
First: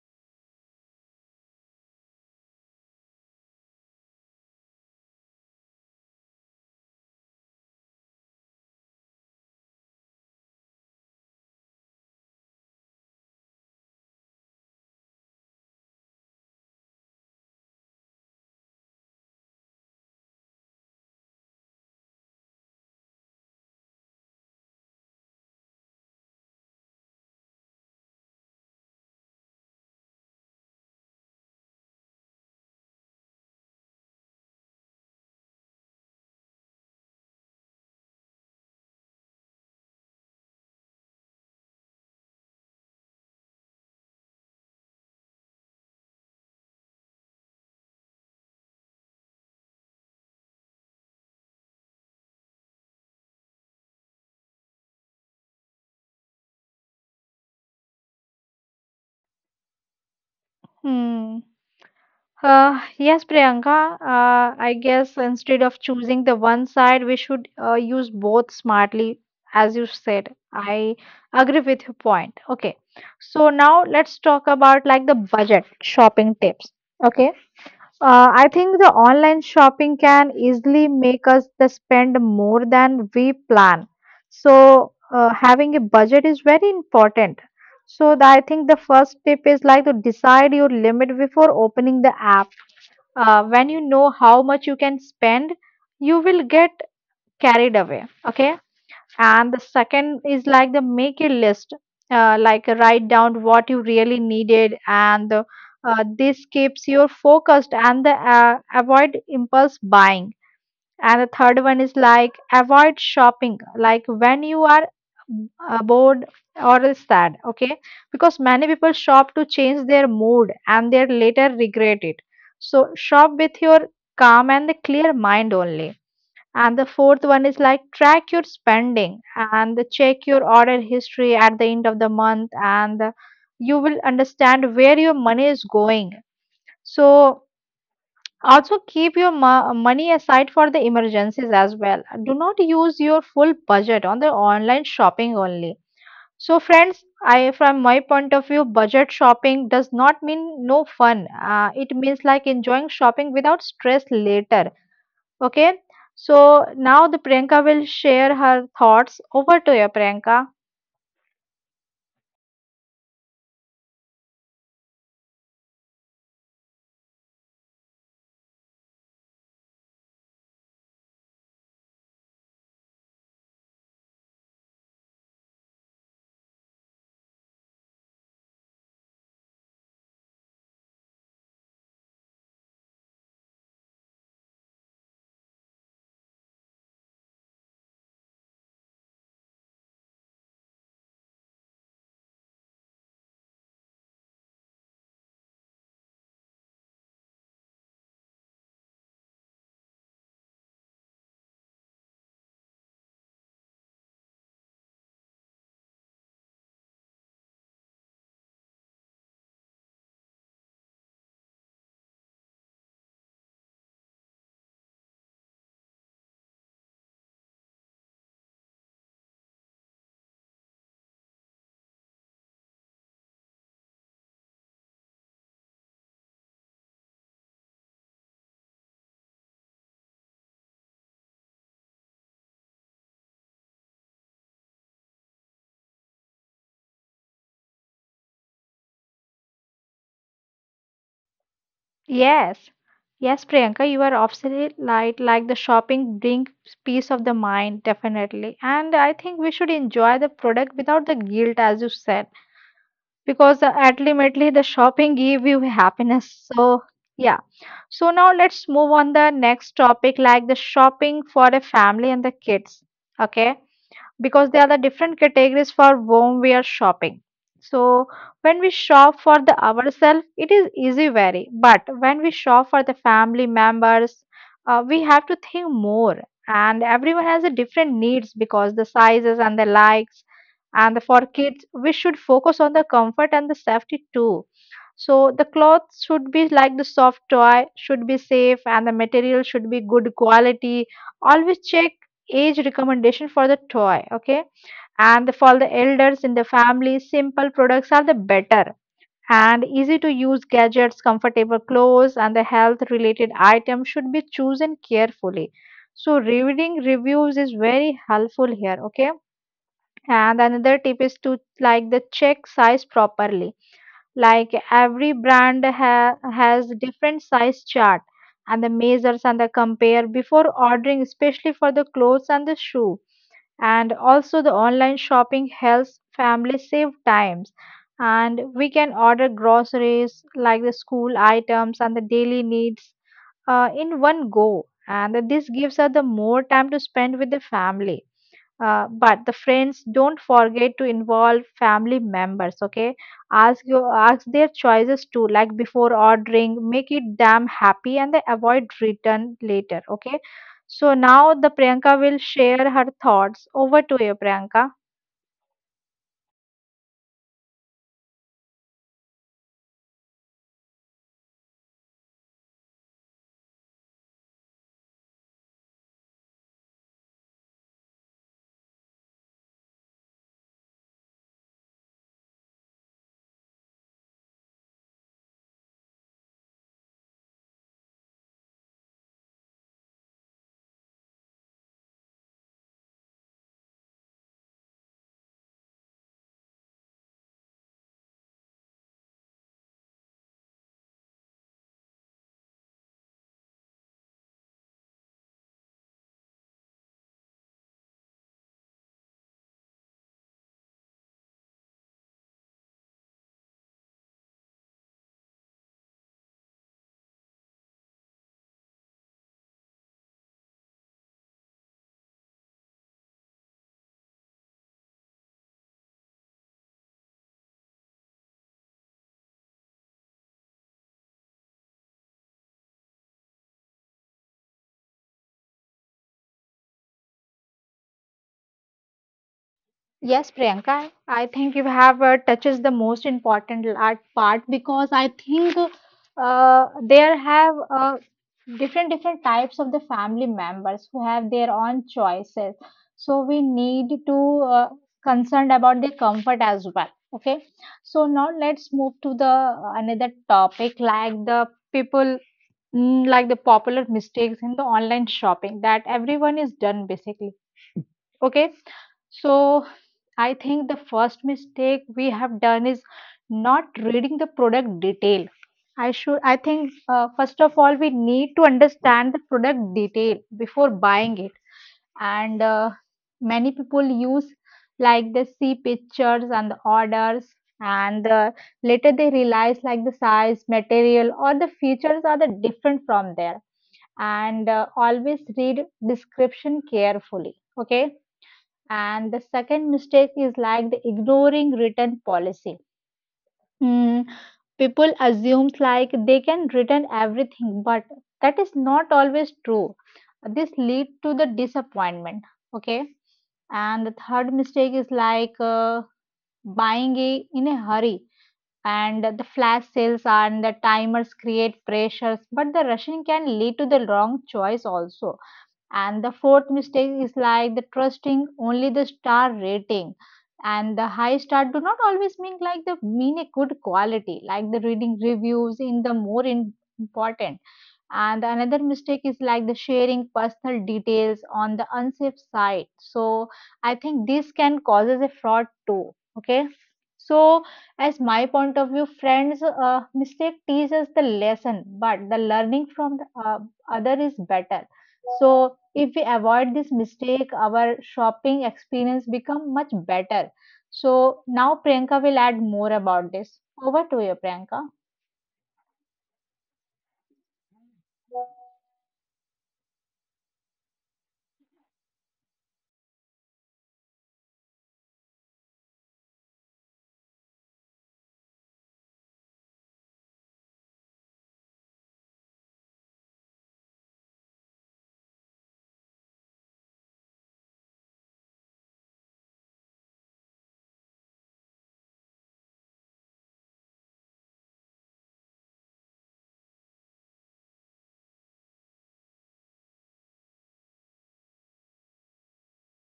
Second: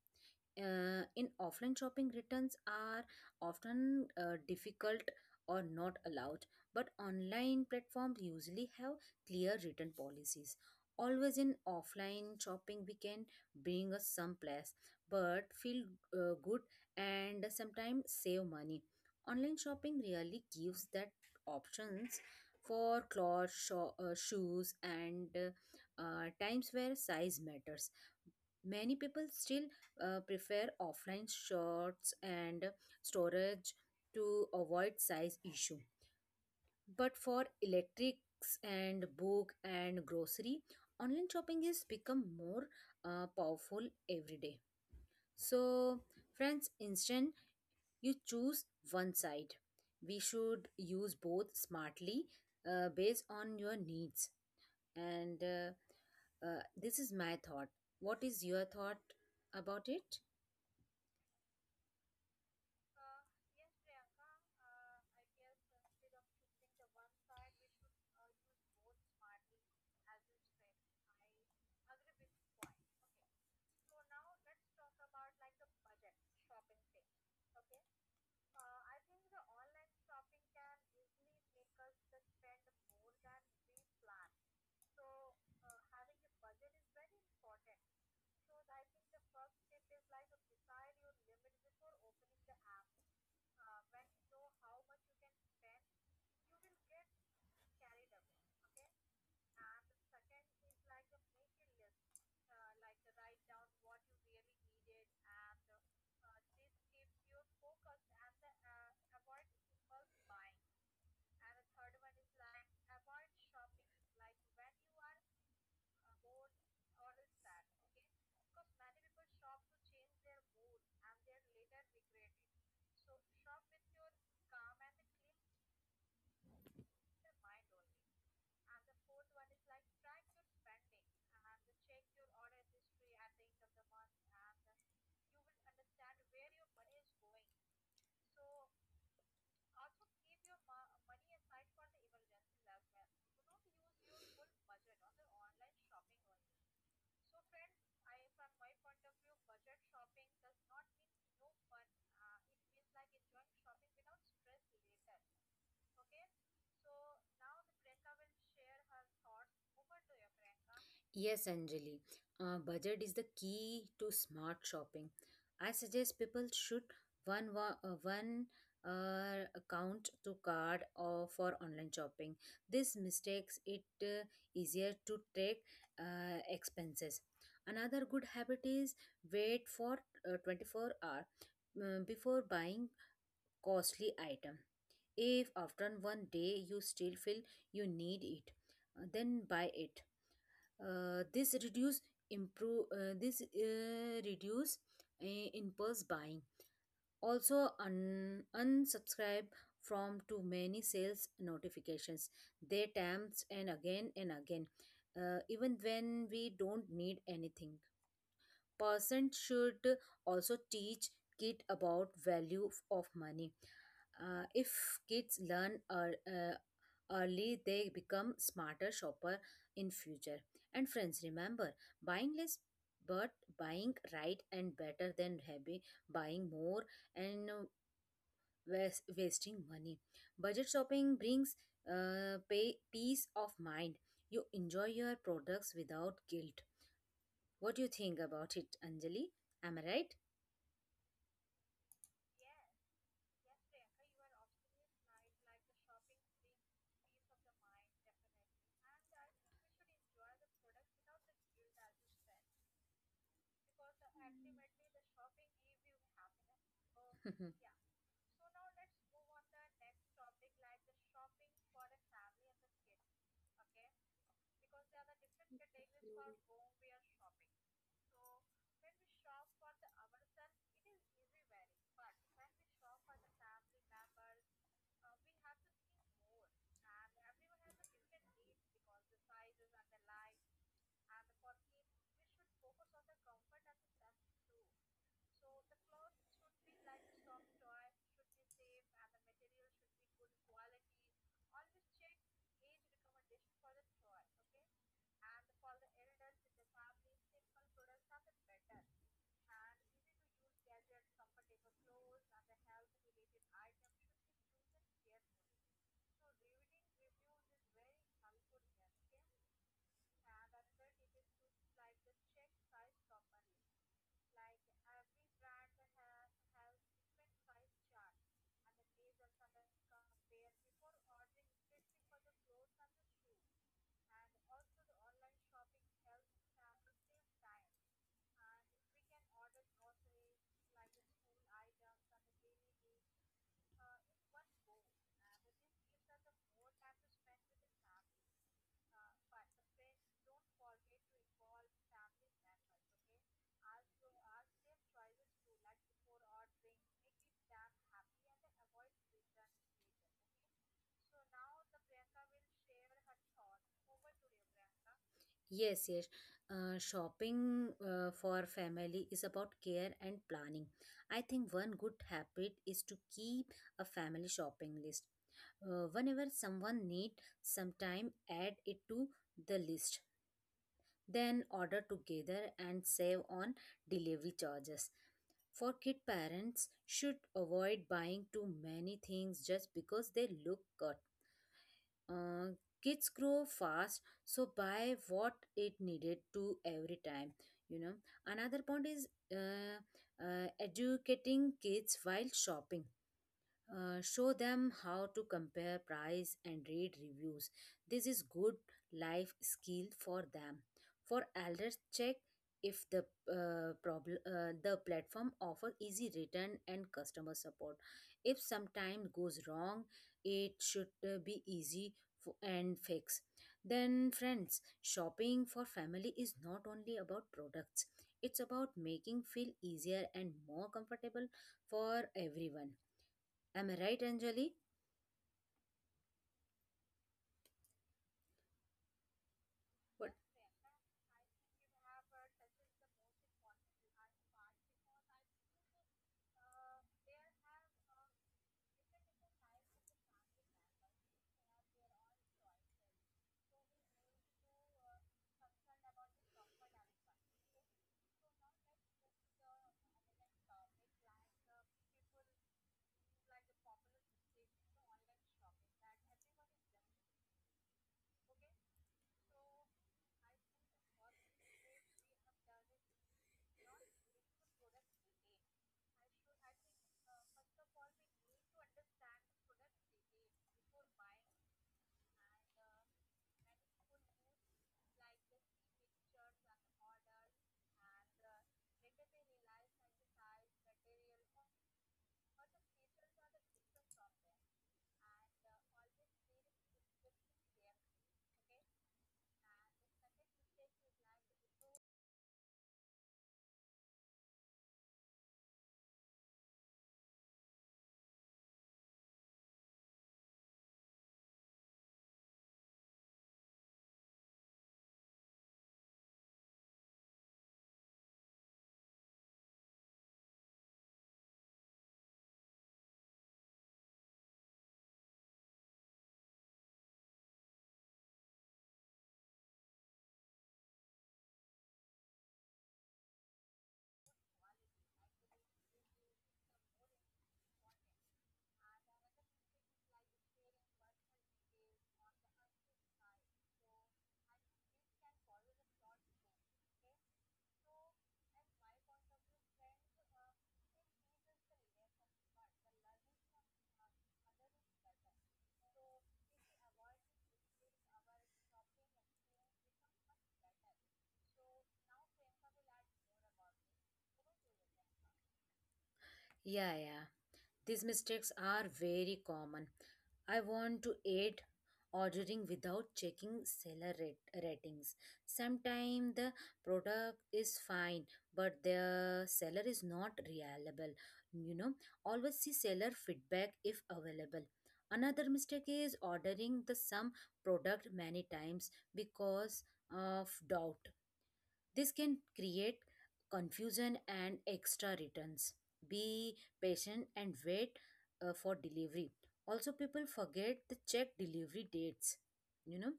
Speaker 2: In offline shopping, returns are often difficult or not allowed, but online platforms usually have clear return policies. Always in offline shopping we can bring us someplace, but feel good, and sometimes save money. Online shopping really gives that options for clothes shoes, and times where size matters. Many people still prefer offline shots and storage to avoid size issue. But for electrics and book and grocery, online shopping is become more powerful every day. So, friends, instead you choose one side. We should use both smartly based on your needs. And This is my thought. What is your thought about it?
Speaker 1: Hmm. Yes, Priyanka, I guess instead of choosing the one side, we should use both smartly, as you said. I agree with your point. Okay, so now let's talk about like the budget shopping tips. Okay, I think the online shopping can easily make us the spend more than we plan. So having a budget is very important. So the, I think the first tip is like to decide your limit before opening the app. When you know how much you can spend, you will get carried away, okay? And the second is like the make a list, like write down what you really needed, and this keeps you focused, and the, avoid impulse buying. And the third one is like avoid shopping, like when you are bored or sad, okay? Because many people shop to change their mood and they later regret it. So, shop with your calm and the clear mind only. And the fourth one is like track your spending and the check your order history at the end of the month, and you will understand where your money is going. So, also, keep your money aside for the emergencies as well. Do not use your full budget on the online shopping only. So, friends, I from my point of view, budget shopping does not mean no fun. It means like enjoying shopping without stress later. Okay. So now the Priyanka will share her thoughts. Over to you, Priyanka.
Speaker 2: Yes, Anjali. Budget is the key to smart shopping. I suggest people should one account to card or for online shopping. This mistakes it easier to track expenses. Another good habit is wait for 24 hour before buying costly item. If after one day you still feel you need it, then buy it. This reduce improve this reduce impulse buying. Also, unsubscribe from too many sales notifications. They tempt and again, even when we don't need anything. Person should also teach kid about value of money. If kids learn early, they become smarter shopper in future. And friends, remember, buying less but buying right and better than heavy buying more and wasting money. Budget shopping brings peace of mind. You enjoy your products without guilt. What do you think about it, anjali? Am I right?
Speaker 1: Yes, yes, Priyanka, you are absolutely right. Like the shopping brings peace of the mind, definitely. And I think we should enjoy the product without the guilt, as you said, because ultimately the shopping give you happiness. So, yeah. So now let's move on the next topic, like the shopping for a family and the kids. Okay, because there are the different categories for whom we are shopping. So when we shop for the ourselves, it is easy vary. But when we shop for the family members, we have to think more. And everyone has a different needs because the sizes and the likes. And for kids, we should focus on the comfort and the safety too. So the clothes should be like the soft toy, should be safe, and the material should be good quality. Always check age recommendation for the toy, okay? And for the elders in the family, simple products are the better, and easy to use gadgets, comfortable clothes, and the health related items should be chosen carefully. So reading reviews is very helpful here, okay? And another tip is to like the check size properly, like every brand has different size chart, and the measures and the compare before ordering, especially for the clothes and the shoe. And also the online shopping helps families save times, and we can order groceries like the school items and the daily needs in one go, and this gives us the more time to spend with the family. But the friends, don't forget to involve family members. Okay, ask their choices too. Like before ordering, make it damn happy, and they avoid return later. Okay, so now the Priyanka will share her thoughts. Over to you, Priyanka.
Speaker 2: Yes, yes. Shopping for family is about care and planning. I think one good habit is to keep a family shopping list. Whenever someone need sometime, add it to the list. Then order together and save on delivery charges. For kid, parents should avoid buying too many things just because they look good. uh, Kids grow fast, so buy what it needed to every time, you know, another point is uh, educating kids while shopping. Show them how to compare price and read reviews. This is good life skill for them. For elders, check if the problem the platform offer easy return and customer support. If sometime goes wrong, it should be easy and fix. Then friends, shopping for family is not only about products. It's about making feel easier and more comfortable for everyone. Am I right, Anjali? What?
Speaker 1: Yes, Priyanka, I think you have touches the most important part, because I think there have different different types of the family members who have their own choices. So we need to concerned about their comfort as well. Okay, so now let's move to the another topic like the people like the popular mistakes in the online shopping that everyone is done basically. Okay. So I think the first mistake we have done is not reading the product detail. I should I think first of all, we need to understand the product detail before buying it, and many people use, like they see pictures and the orders, and later they realize like the size, material, or the features are the different from there. And always read description carefully, okay. And the second mistake is like the ignoring written policy. Mm, People assume like they can return everything, but that is not always true. This lead to the disappointment. Okay. And the third mistake is like buying a, in a hurry. And the flash sales and the timers create pressures, but the rushing can lead to the wrong choice also. And the fourth mistake is like the trusting only the star rating. And the high star do not always mean like the mean a good quality, like the reading reviews in the more in, important. And another mistake is like the sharing personal details on the unsafe site. So I think this can causes a fraud too. Okay. So, as my point of view, friends, mistake teaches the lesson, but the learning from the other is better. So if we avoid this mistake, our shopping experience become much better. So now Priyanka will add more about this. Over to you, Priyanka.
Speaker 2: Yeah, yeah. These mistakes are very common. I want to aid ordering without checking seller rate, ratings. Sometimes the product is fine, but the seller is not reliable. You know, always see seller feedback if available. Another mistake is ordering the same product many times because of doubt. This can create confusion and extra returns. Be patient and wait for delivery. Also, people forget to check delivery dates. You know,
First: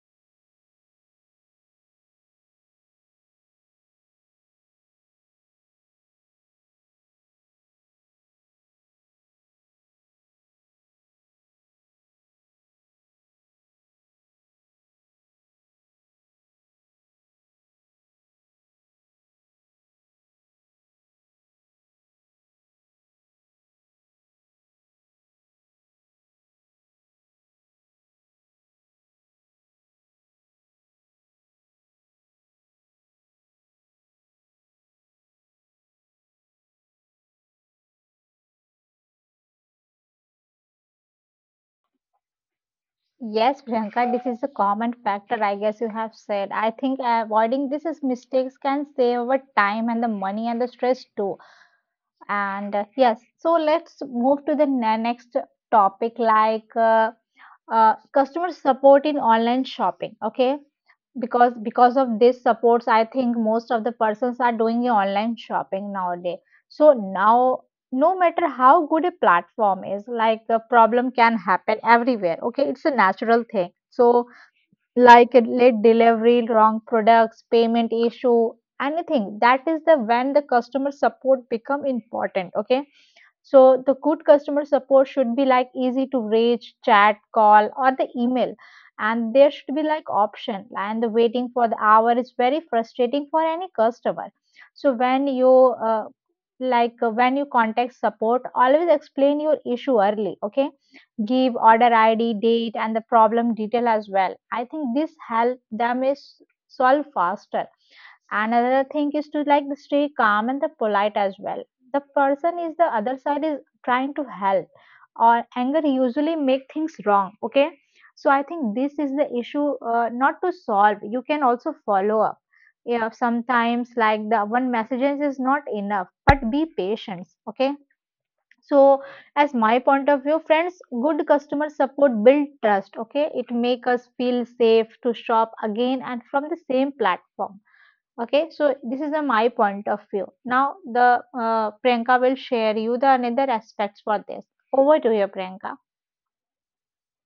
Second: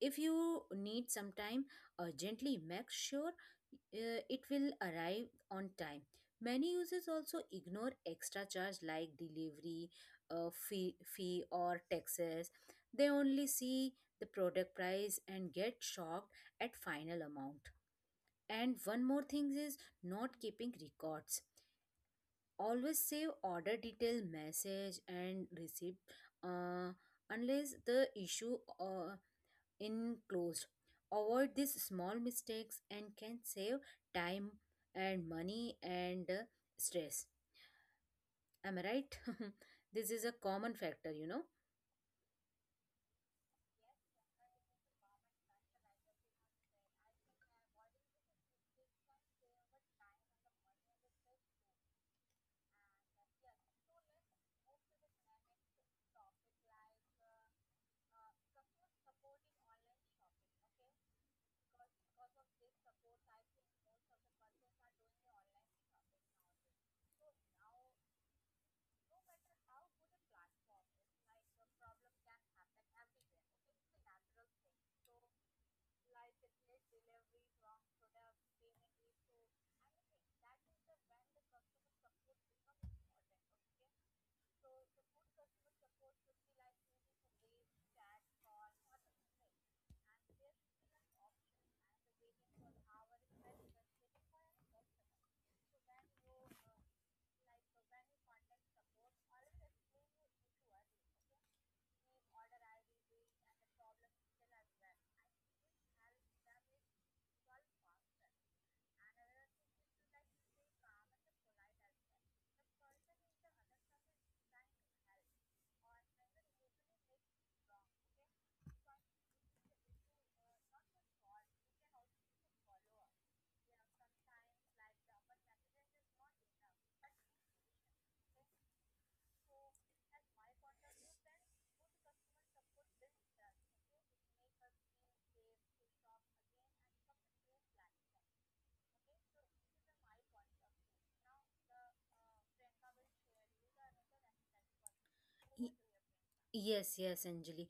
Speaker 2: if you need some time urgently, make sure it will arrive on time. Many users also ignore extra charge like delivery fee or taxes. They only see the product price and get shocked at final amount. And one more thing is not keeping records. Always save order detail, message, and receipt uh, unless the issue enclosed. Avoid these small mistakes and can save time and money and stress. Am I right? This is a common factor, you know.
Speaker 1: Yes, Priyanka, this is a common factor, I guess you have said. I think avoiding this is mistakes can save our time and the money and the stress too. And yes, so let's move to the next topic, like customer support in online shopping. Okay, because of this supports, I think most of the persons are doing a online shopping nowadays. So now, no matter how good a platform is, like the problem can happen everywhere, okay, it's a natural thing. So like a late delivery, wrong products, payment issue, anything that is the when the customer support become important, okay. So the good customer support should be like easy to reach, chat, call, or the email. And there should be like option. And the waiting for the hour is very frustrating for any customer. So when you uh, when you contact support, always explain your issue early. Okay, give order ID, date, and the problem detail as well. I think this help them is solve faster. Another thing is to like stay calm and the polite as well. The person is the other side is trying to help, or anger usually make things wrong, okay. So I think this is the issue not to solve, you can also follow up. Yeah, sometimes like the one messages is not enough, but be patient, okay. So, as my point of view, friends, good customer support build trust, okay, it make us feel safe to shop again and from the same platform. Okay, so this is the my point of view. Now the Priyanka will share you the another aspects for this. Over to you,
Speaker 2: Y-
Speaker 1: Priyanka.
Speaker 2: Yes, yes, Anjali.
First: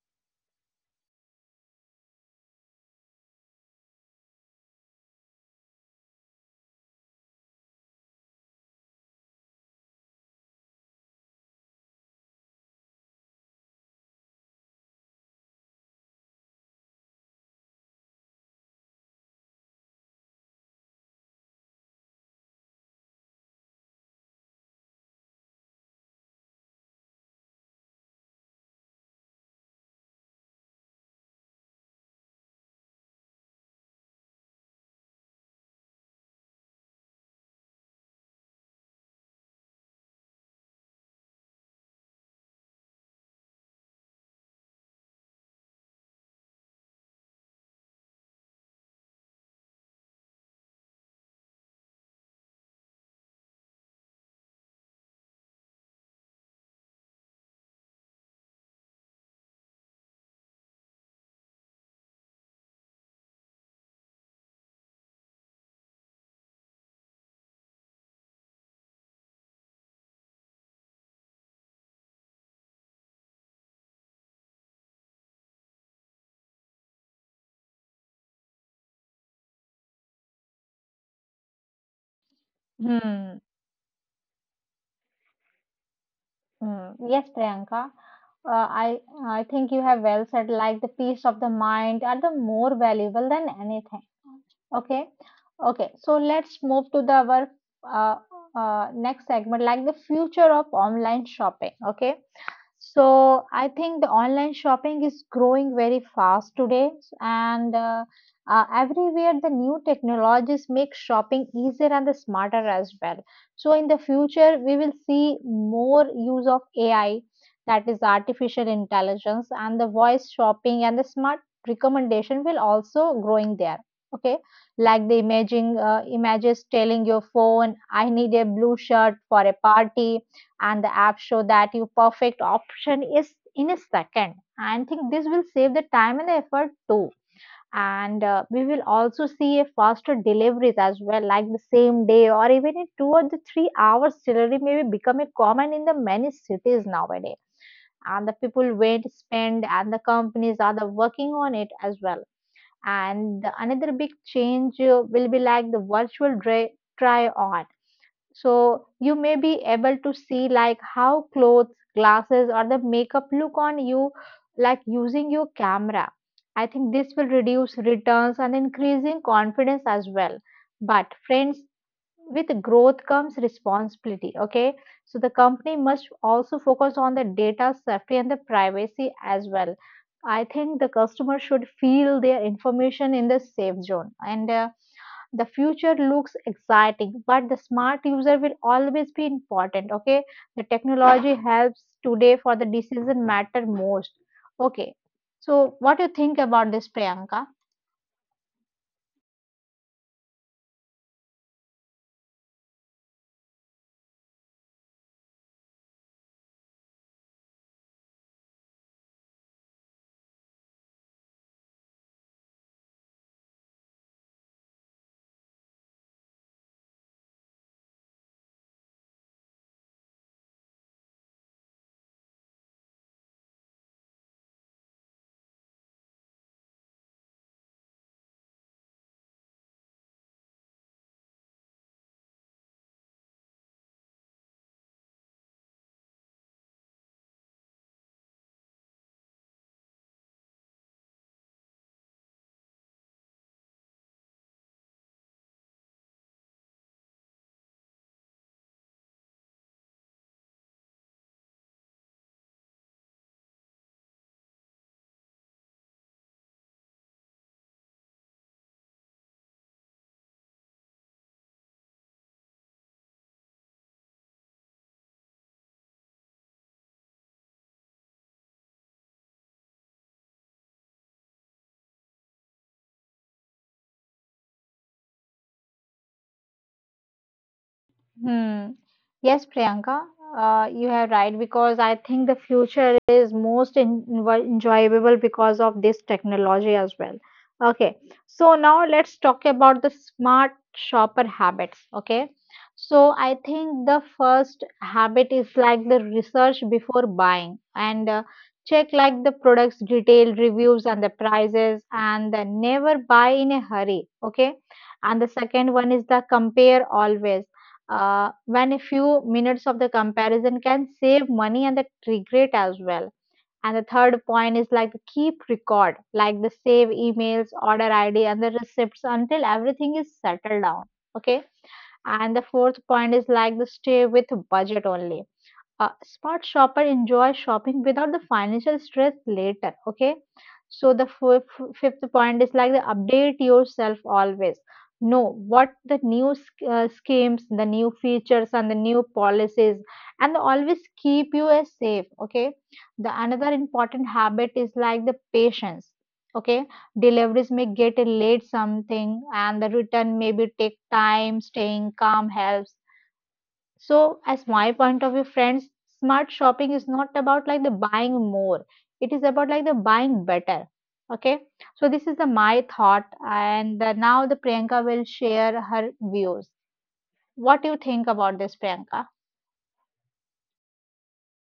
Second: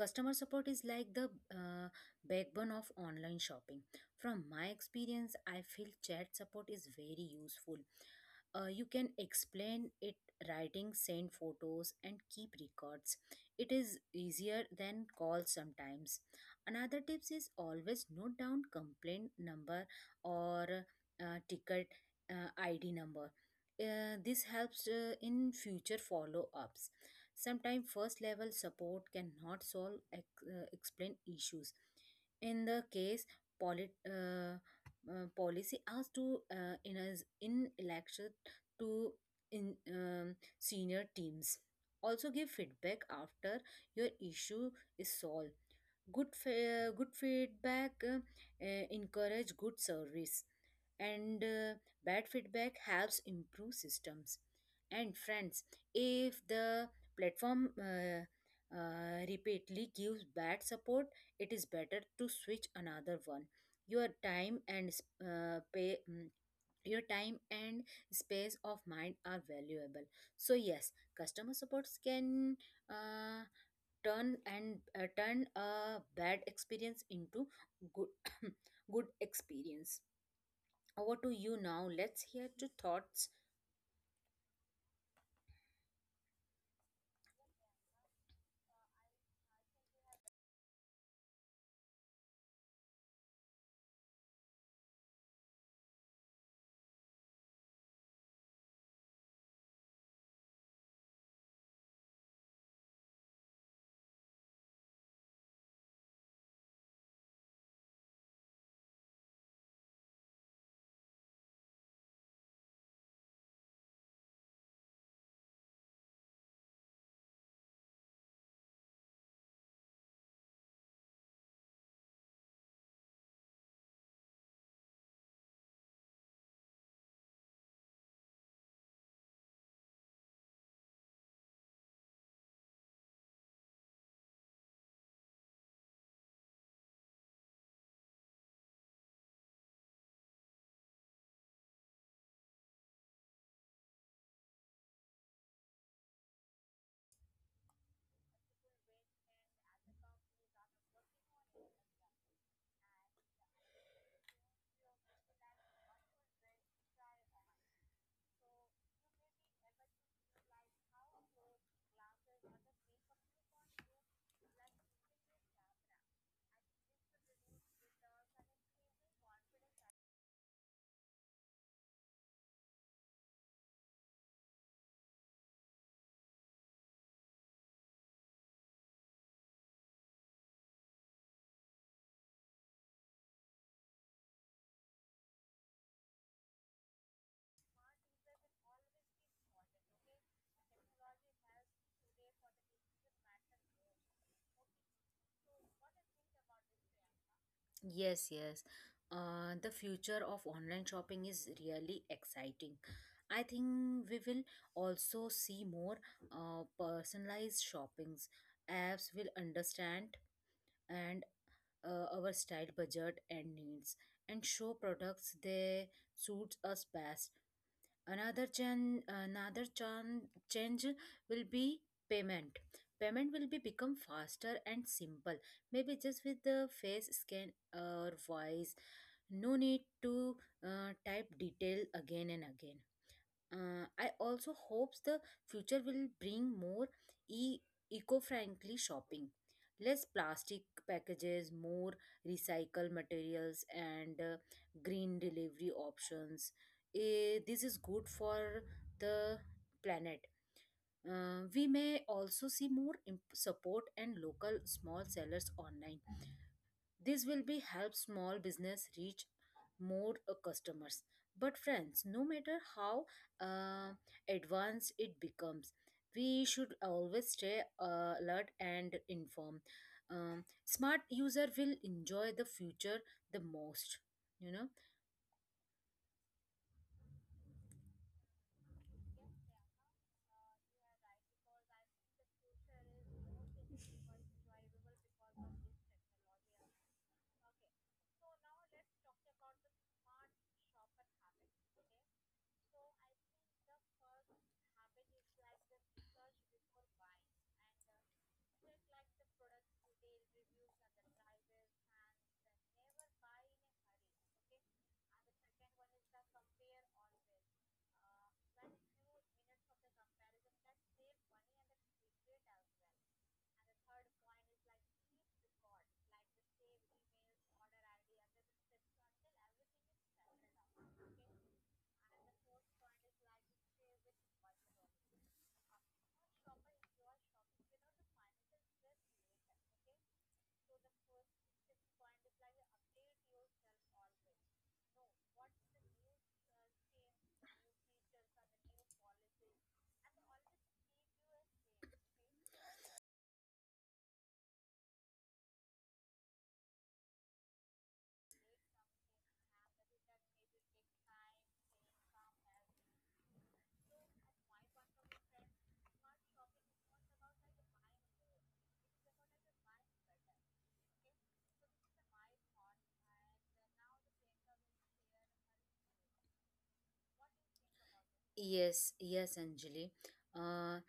Speaker 2: Customer support is like the uh, backbone of online shopping. From my experience, I feel chat support is very useful. You can explain it writing, send photos, and keep records. It is easier than calls sometimes. Another tips is always note down complaint number or ticket ID number. This helps in future follow ups. Sometimes first level support cannot solve explain issues. In the case, polit- uh, policy asked to in as in election to in senior teams. Also give feedback after your issue is solved. Good feedback encourage good service, and bad feedback helps improve systems. And friends, if the platform repeatedly gives bad support, it is better to switch another one. Your time and uh, pay mm, your time and space of mind are valuable. So yes, customer supports can uh, turn a bad experience into good good experience. Over to you now. Let's hear your thoughts.
Speaker 1: Hmm. Hmm. Yes, Priyanka. Uh, I I think you have well said. Like the peace of the mind are the more valuable than anything. Okay. Okay. So let's move to the our uh, next segment, like the future of online shopping. Okay. So I think the online shopping is growing very fast today, and everywhere the new technologies make shopping easier and the smarter as well. So in the future, we will see more use of AI, that is artificial intelligence, and the voice shopping and the smart recommendation will also growing there. Okay, like the imaging images telling your phone, "I need a blue shirt for a party," and the app show that your perfect option is in a second. I think this will save the time and effort too. And we will also see a faster deliveries as well, like the same day or even in two or the 3 hours delivery may be becoming common in the many cities nowadays. And the people wait, spend, and the companies are the working on it as well. And another big change will be like the try on, so you may be able to see like how clothes, glasses, or the makeup look on you, like using your camera. I think this will reduce returns and increasing confidence as well. But friends, with growth comes responsibility. Okay, so the company must also focus on the data safety and the privacy as well. I think the customer should feel their information in the safe zone. And the future looks exciting, but the smart user will always be important, okay. The technology helps today, for the decision matter most, okay. So what do you think about this, Priyanka?
Speaker 2: Yes, yes. The future of online shopping is really exciting. I think we will also see more personalized shoppings. Apps will understand and our style, budget, and needs, and show products they suits us best. Another chan, another chan, change will be payment. Payment will be become faster and simple. Maybe just with the face scan or voice. No need to type detail again and again. I also hopes the future will bring more e- eco-friendly shopping, less plastic packages, more recycled materials, and green delivery options. Eh, this is good for the planet. We may also see more support and local small sellers online. This will be help small business reach more customers. But friends, no matter how uh, advanced it becomes, we should always stay alert and informed. Smart user will enjoy the future the most. You know.
Speaker 1: Hmm. Yes, Priyanka, you are right, because I think the future is most enjoyable because of this technology as well. Okay, so now let's talk about the smart shopper habits. Okay, so I think the first habit is like the research before buying, and check like the products detail, reviews, and the prices, and never buy in a hurry. Okay, and the second one is the compare always, when a few minutes of the comparison can save money and the regret as well. And the third point is like keep record, like the save emails, order ID, and the receipts until everything is settled down. Okay. And the fourth point is like the stay with budget only. A smart shopper enjoys shopping without the financial stress later, okay. So the fifth point is like the update yourself always. Know what the schemes, the new features, and the new policies, and always keep you as safe, okay. The another important habit is like the patience, okay. Deliveries may get late something, and the return may be take time. Staying calm helps. So, as my point of view, friends, smart shopping is not about like the buying more. It is about like the buying better. Okay. So this is the my thought, and now the Priyanka will share her views. What do you think about this, Priyanka?
Speaker 2: Yes, yes, Anjali. Uh,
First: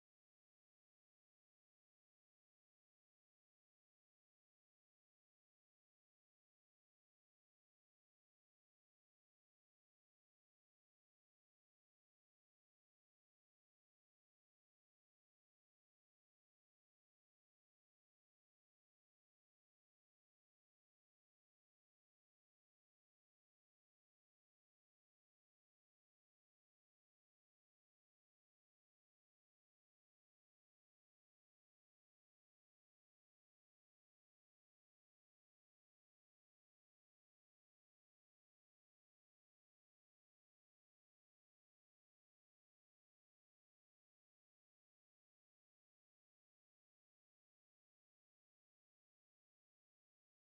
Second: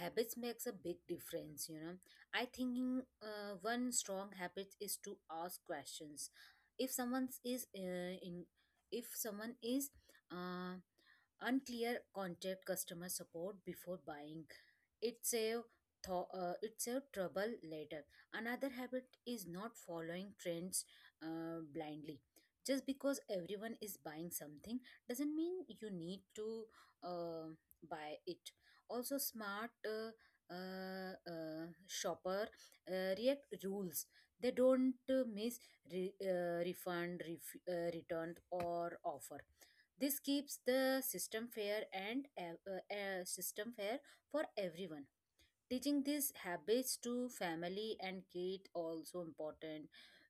Speaker 2: Habits makes a big difference, you know. I thinking one strong habit is to ask questions. If someone is uh, in, if someone is uh, unclear, contact customer support before buying. It save it save trouble later. Another habit is not following trends blindly. Just because everyone is buying something doesn't mean you need to uh, buy it. Also smart shopper react rules. They don't miss return or offer. This keeps the system fair for everyone. Teaching these habits to family and kid also important.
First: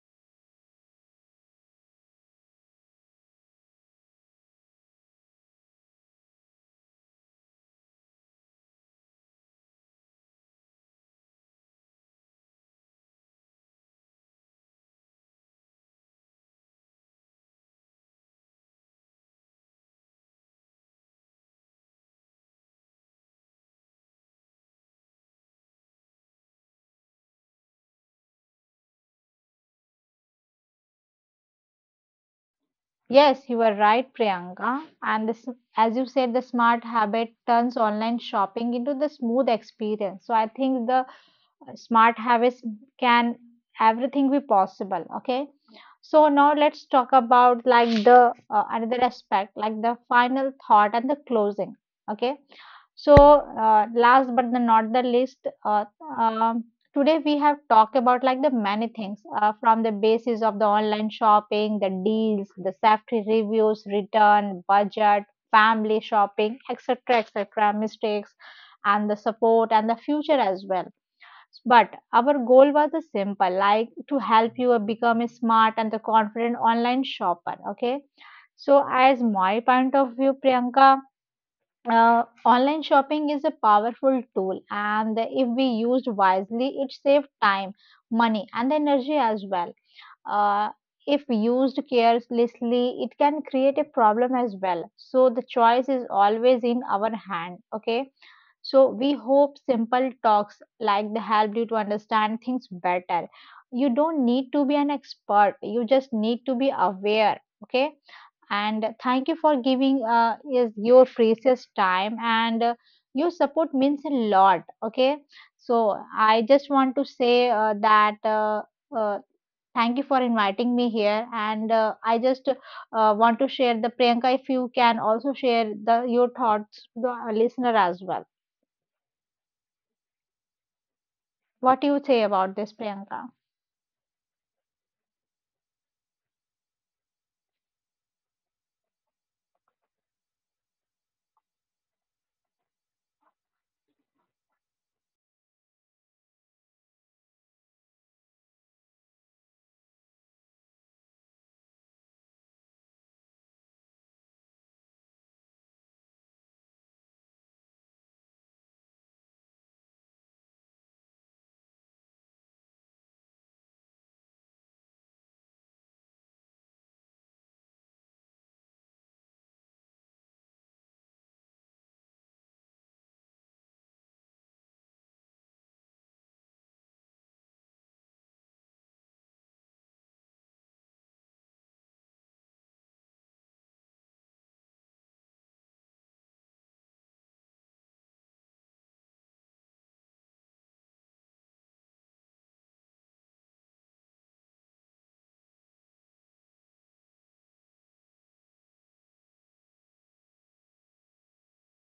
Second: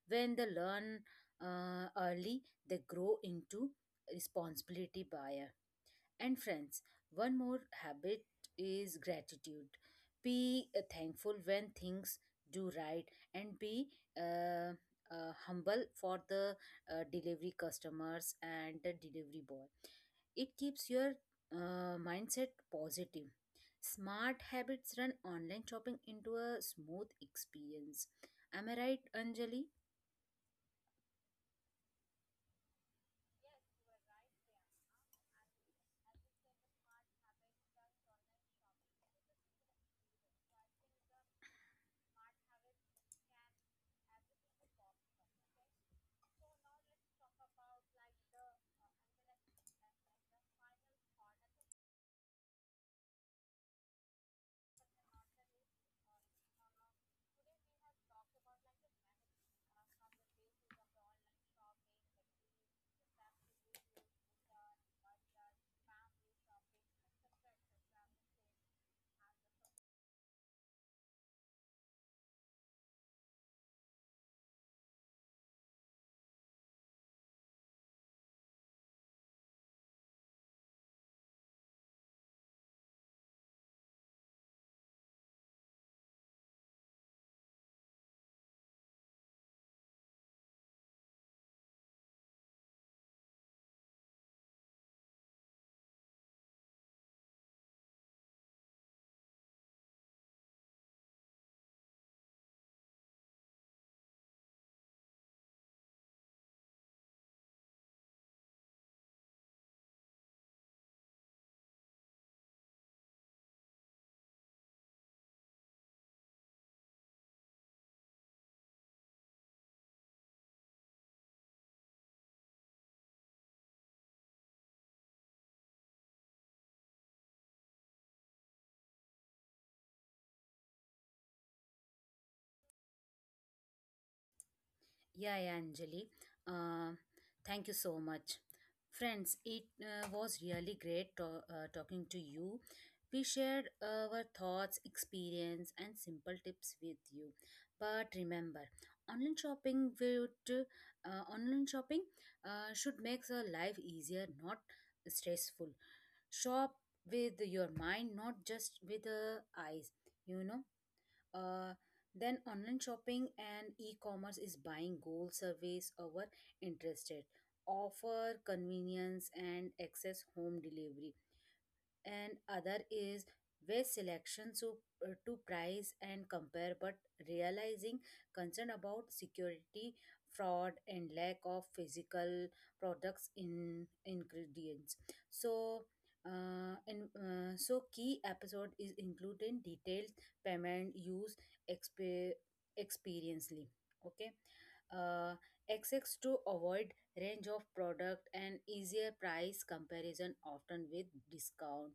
Speaker 2: When they learn early, they grow into responsibility buyer. And friends, one more habit is gratitude. Be thankful when things do right, and be uh, humble for the delivery customers and the delivery boy. It keeps your mindset positive. Smart habits run online shopping into a smooth experience. Am I right, Anjali?
Speaker 1: Yes, you are right, Priyanka. And this, as you said, the smart habit turns online shopping into the smooth experience. So I think the smart habits can everything be possible, okay. So now let's talk about like the another aspect like the final thought and the closing, okay. So last but the, not the least, uh, um, today we have talked about like the many things, from the basis of the online shopping, the deals, the safety, reviews, return, budget, family shopping, etc, etc, mistakes, and the support, and the future as well. But our goal was a simple, like to help you become a smart and the confident online shopper. Okay. So, as my point of view, Priyanka, online shopping is a powerful tool, and if we used wisely, it saves time, money, and energy as well. Uh, if used carelessly, it can create a problem as well. So, the choice is always in our hand. Okay, so we hope simple talks like they helped you to understand things better. You don't need to be an expert. You just need to be aware. Okay. And thank you for giving is your precious time, and your support means a lot. Okay. So I just want to say that uh, thank you for inviting me here. And I just want to share the Priyanka, if you can also share the your thoughts to the listener as well. What do you say about this, Priyanka?
Speaker 2: Yeah, yeah, Anjali. Uh, Thank you so much. Friends, it was really great talking to you. We shared our thoughts, experience, and simple tips with you. But remember, online shopping would online shopping should make our life easier, not stressful. Shop with your mind, not just with the eyes. You know. Uh, then online shopping and e-commerce is buying goal surveys over interested offer convenience and access home delivery, and other is waste selection to price and compare, but realizing concern about security fraud and lack of physical products in ingredients. So and so key episode is included in detailed payment use exp- experiencely. Okay, uh, access to avoid range of product and easier price comparison often with discount.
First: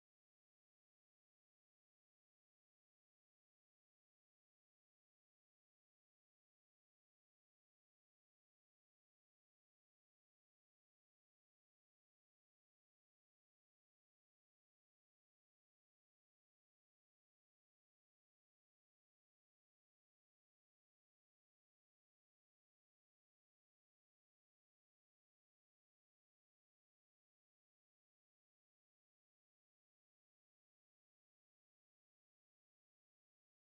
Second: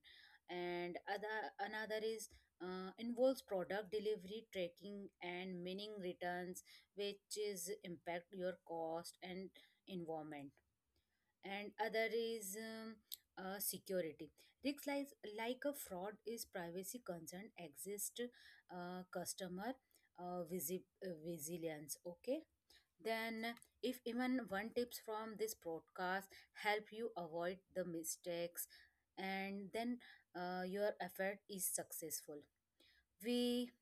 Speaker 2: And other Another is involves product delivery tracking and meaning returns, which is impact your cost and environment. And other is security risks like a fraud is privacy concern exist, customer resilience. Okay, then, if even one tips from this broadcast help you avoid the mistakes, and then your effort is successful. We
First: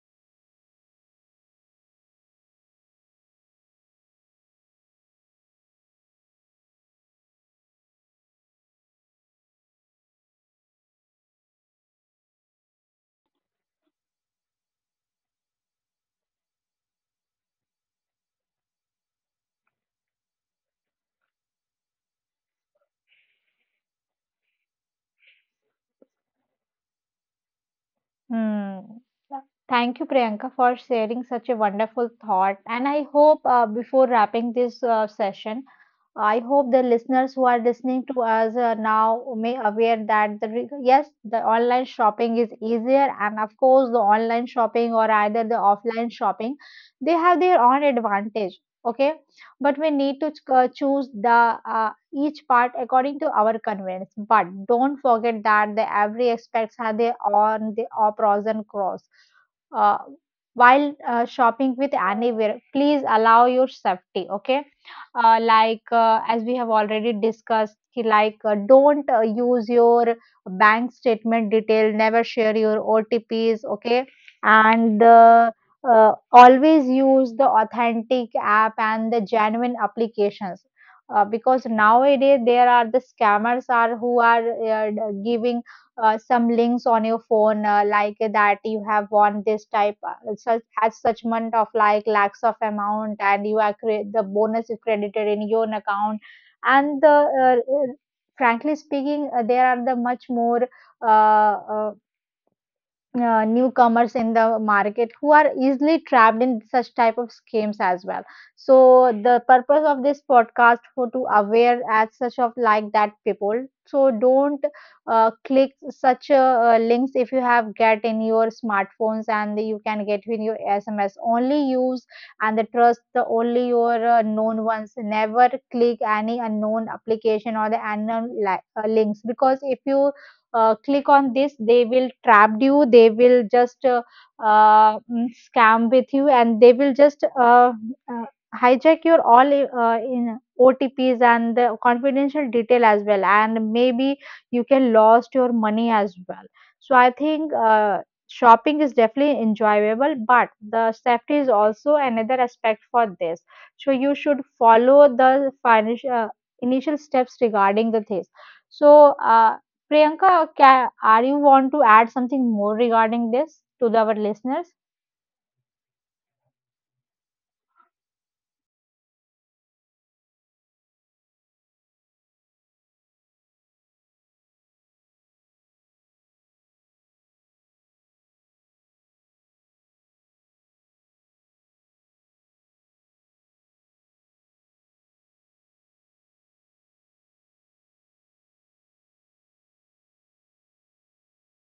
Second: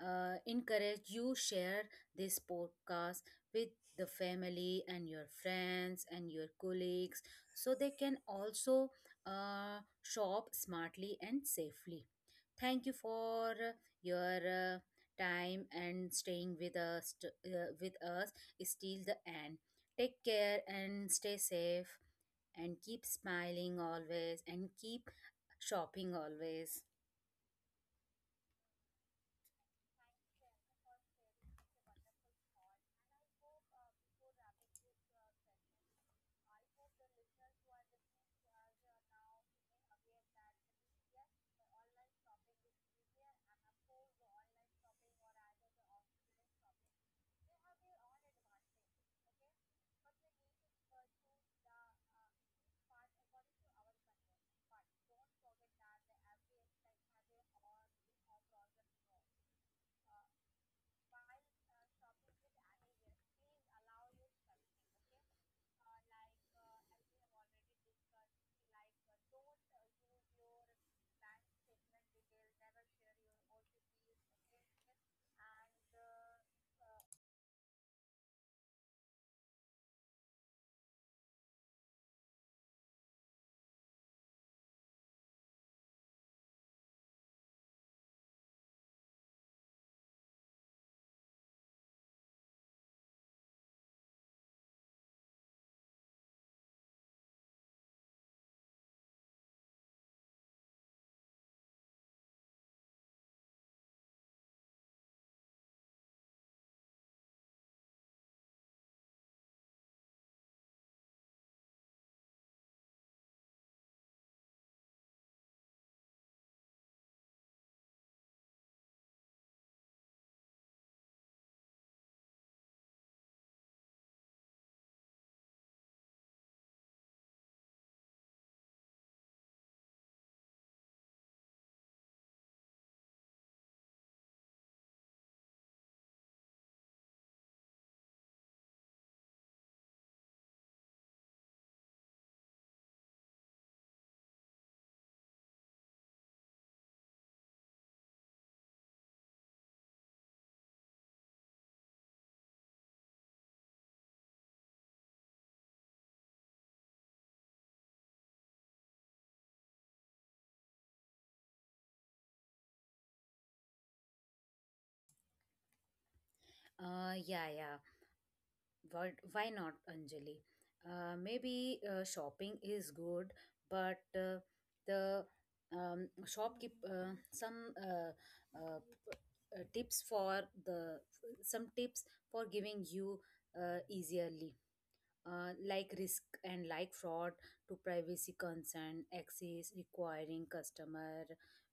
Speaker 2: encourage you share this podcast with the family and your friends and your colleagues, so they can also shop smartly and safely. Thank you for your time and staying with us with us till the end. Take care and stay safe, and keep smiling always, and keep shopping always.
Speaker 1: Hmm. Thank you, Priyanka, for sharing such a wonderful thought. And I hope before wrapping this session, I hope the listeners who are listening to us now may aware that the yes, the online shopping is easier, and of course, the online shopping or either the offline shopping, they have their own advantage. Okay, but we need to choose the each part according to our convenience. But don't forget that the every aspects have their on the or pros and cons. Uh, while shopping with anywhere, please allow your safety. Okay, as we have already discussed, ki don't use your bank statement detail. Never share your OTPs. Okay, and always use the authentic app and the genuine applications because nowadays there are the scammers are who are uh, d- giving some links on your phone like that you have won this type such has such amount of like lakhs of amount and you are the bonus is credited in your own account and the uh, uh, frankly speaking there are the much more uh, uh, newcomers in the market who are easily trapped in such type of schemes as well. So the purpose of this podcast for to aware as such of like that people, so don't click such links if you have get in your smartphones and you can get in your SMS only use and the trust the only your known ones. Never click any unknown application or the links, because if you click on this they will trap you, they will just scam with you and they will just uh, hijack your all in OTPs and the confidential detail as well, and maybe you can lost your money as well. So I think shopping is definitely enjoyable, but the safety is also another aspect for this. So you should follow the financial initial steps regarding the things. So uh, Priyanka, are you want to add something more regarding this to our listeners?
Speaker 2: Yeah, yeah. What, why not, Anjali? Maybe shopping is good, but the shopkeep some uh, p- tips for the some tips for giving you easily like risk and like fraud to privacy concern, access requiring customer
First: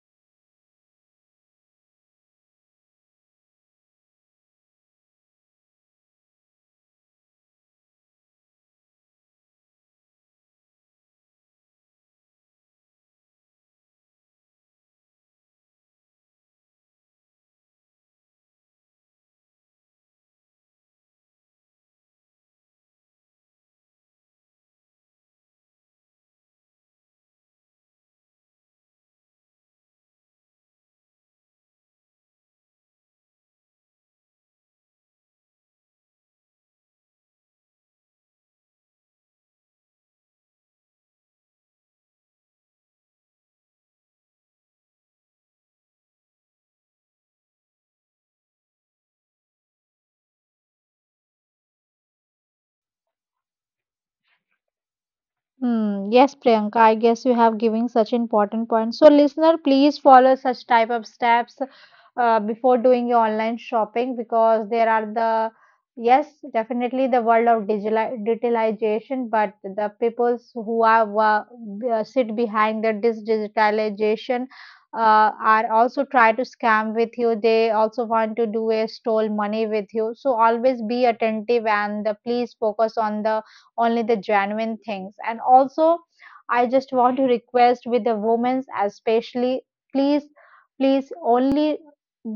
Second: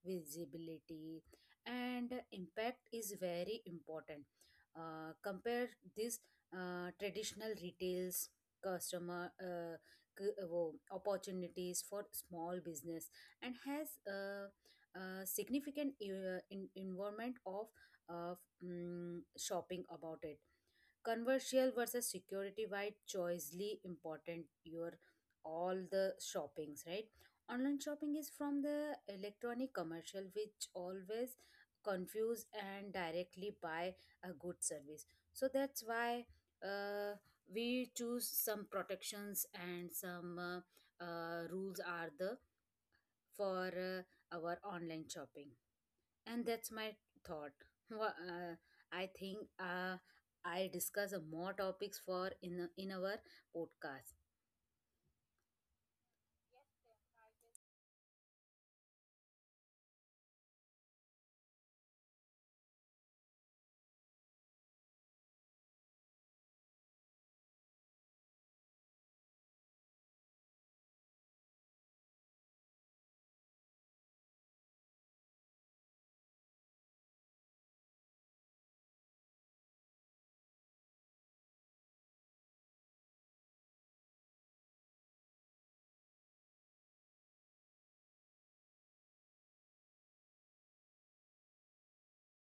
Speaker 2: visibility, and impact is very important. Compare this traditional retails customer opportunities for small business and has a significant environment of shopping about it. Conversial versus security wide choicely important your all the shoppings, right? Online shopping is from the electronic commercial which always confuse and directly buy a good service. So that's why uh, we choose some protections and some rules are the for our online shopping, and that's my thought. Wha- uh, I think I discuss more topics in our podcast.
Speaker 1: Hmm. Yes, Priyanka, I guess you have given such important points. So, listener, please follow such type of steps before doing your online shopping, because there are the yes, definitely the world of digitalization, but the peoples who are sit behind the this digitalization are also try to scam with you. They also want to do a stole money with you. So always be attentive, and please focus on the only the genuine things. And also, I just want to request with the women, especially, please, please only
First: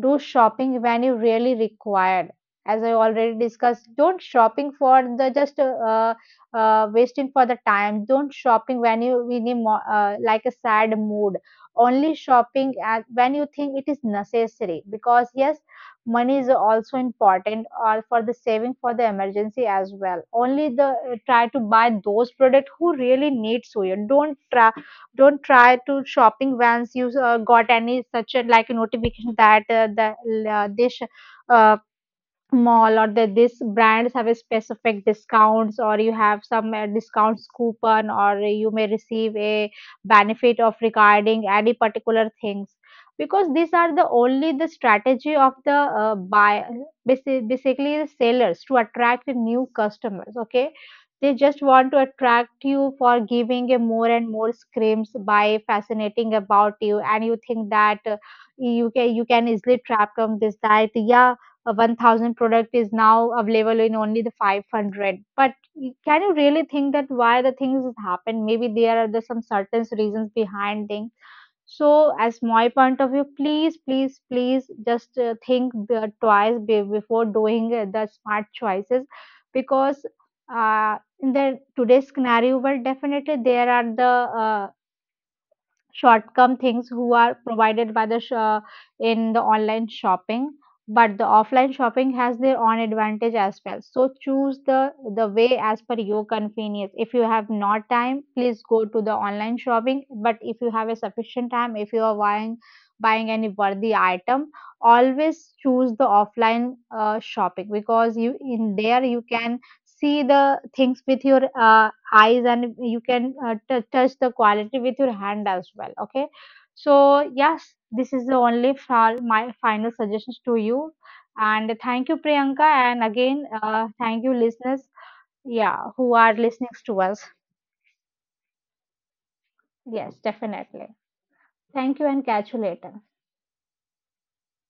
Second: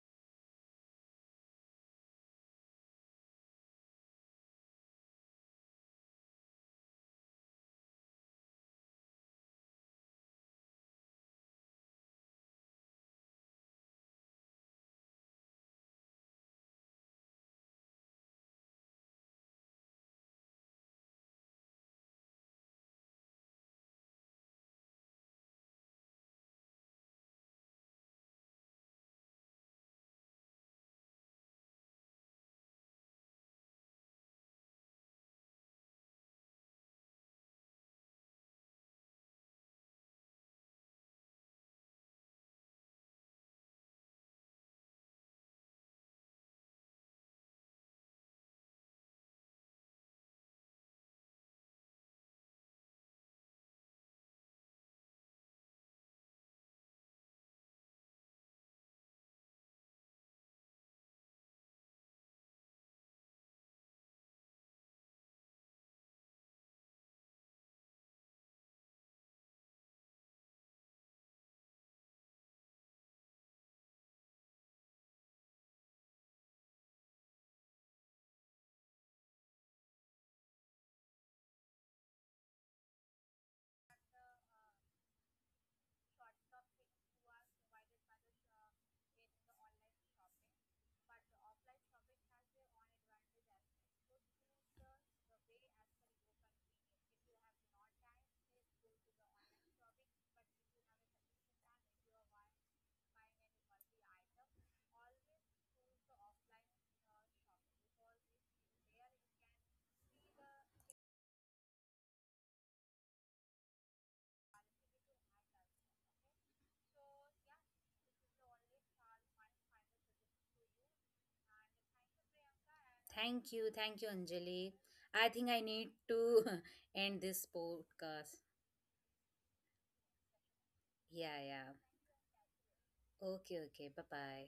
Speaker 1: do shopping when you really required. As I already discussed, don't shopping for the just wasting for the time. Don't shopping when you in a like a sad mood. Only shopping at, when you think it is necessary. Because yes, money is also important or for the saving for the emergency as well, only the try to buy those products who really need. So you don't try, don't try to shopping once you got any such a like a notification that the this uh, mall or that this brands have a specific discounts, or you have some discounts coupon, or you may receive a benefit of regarding any particular things. Because these are the only the strategy of the buy, basically the sellers, to attract the new customers. Okay, they just want to attract you for giving a more and more screams by fascinating about you, and you think that you can, you can easily trap from this diet. Yeah, a 1000 product is now available in only the 500, but can you really think that why the things happen? Maybe there are the some certain reasons behind things. So as my point of view, please please please just think the twice, be, before doing the smart choices. Because in the today's scenario, well, definitely there are the uh, shortcome things who are provided by the in the online shopping. But the offline shopping has their own advantage as well. So choose the way as per your convenience. If you have not time, please go to the online shopping. But if you have a sufficient time, if you are buying, buying any worthy item, always choose the offline shopping, because you in there you can see the things with your eyes and you can touch the quality with your hand as well. Okay, so yes, this is the only far my final suggestions to you. And thank you, Priyanka, and again,
Speaker 2: Thank you, thank
Speaker 1: thank
Speaker 2: you,
Speaker 1: you,
Speaker 2: Anjali.
Speaker 1: listeners,
Speaker 2: I think
Speaker 1: yeah,
Speaker 2: I need
Speaker 1: who are
Speaker 2: to
Speaker 1: listening to us.
Speaker 2: end this podcast.
Speaker 1: Yes, definitely.
Speaker 2: Yeah, yeah.
Speaker 1: Thank you, and catch you later.
Speaker 2: Okay, okay, bye bye.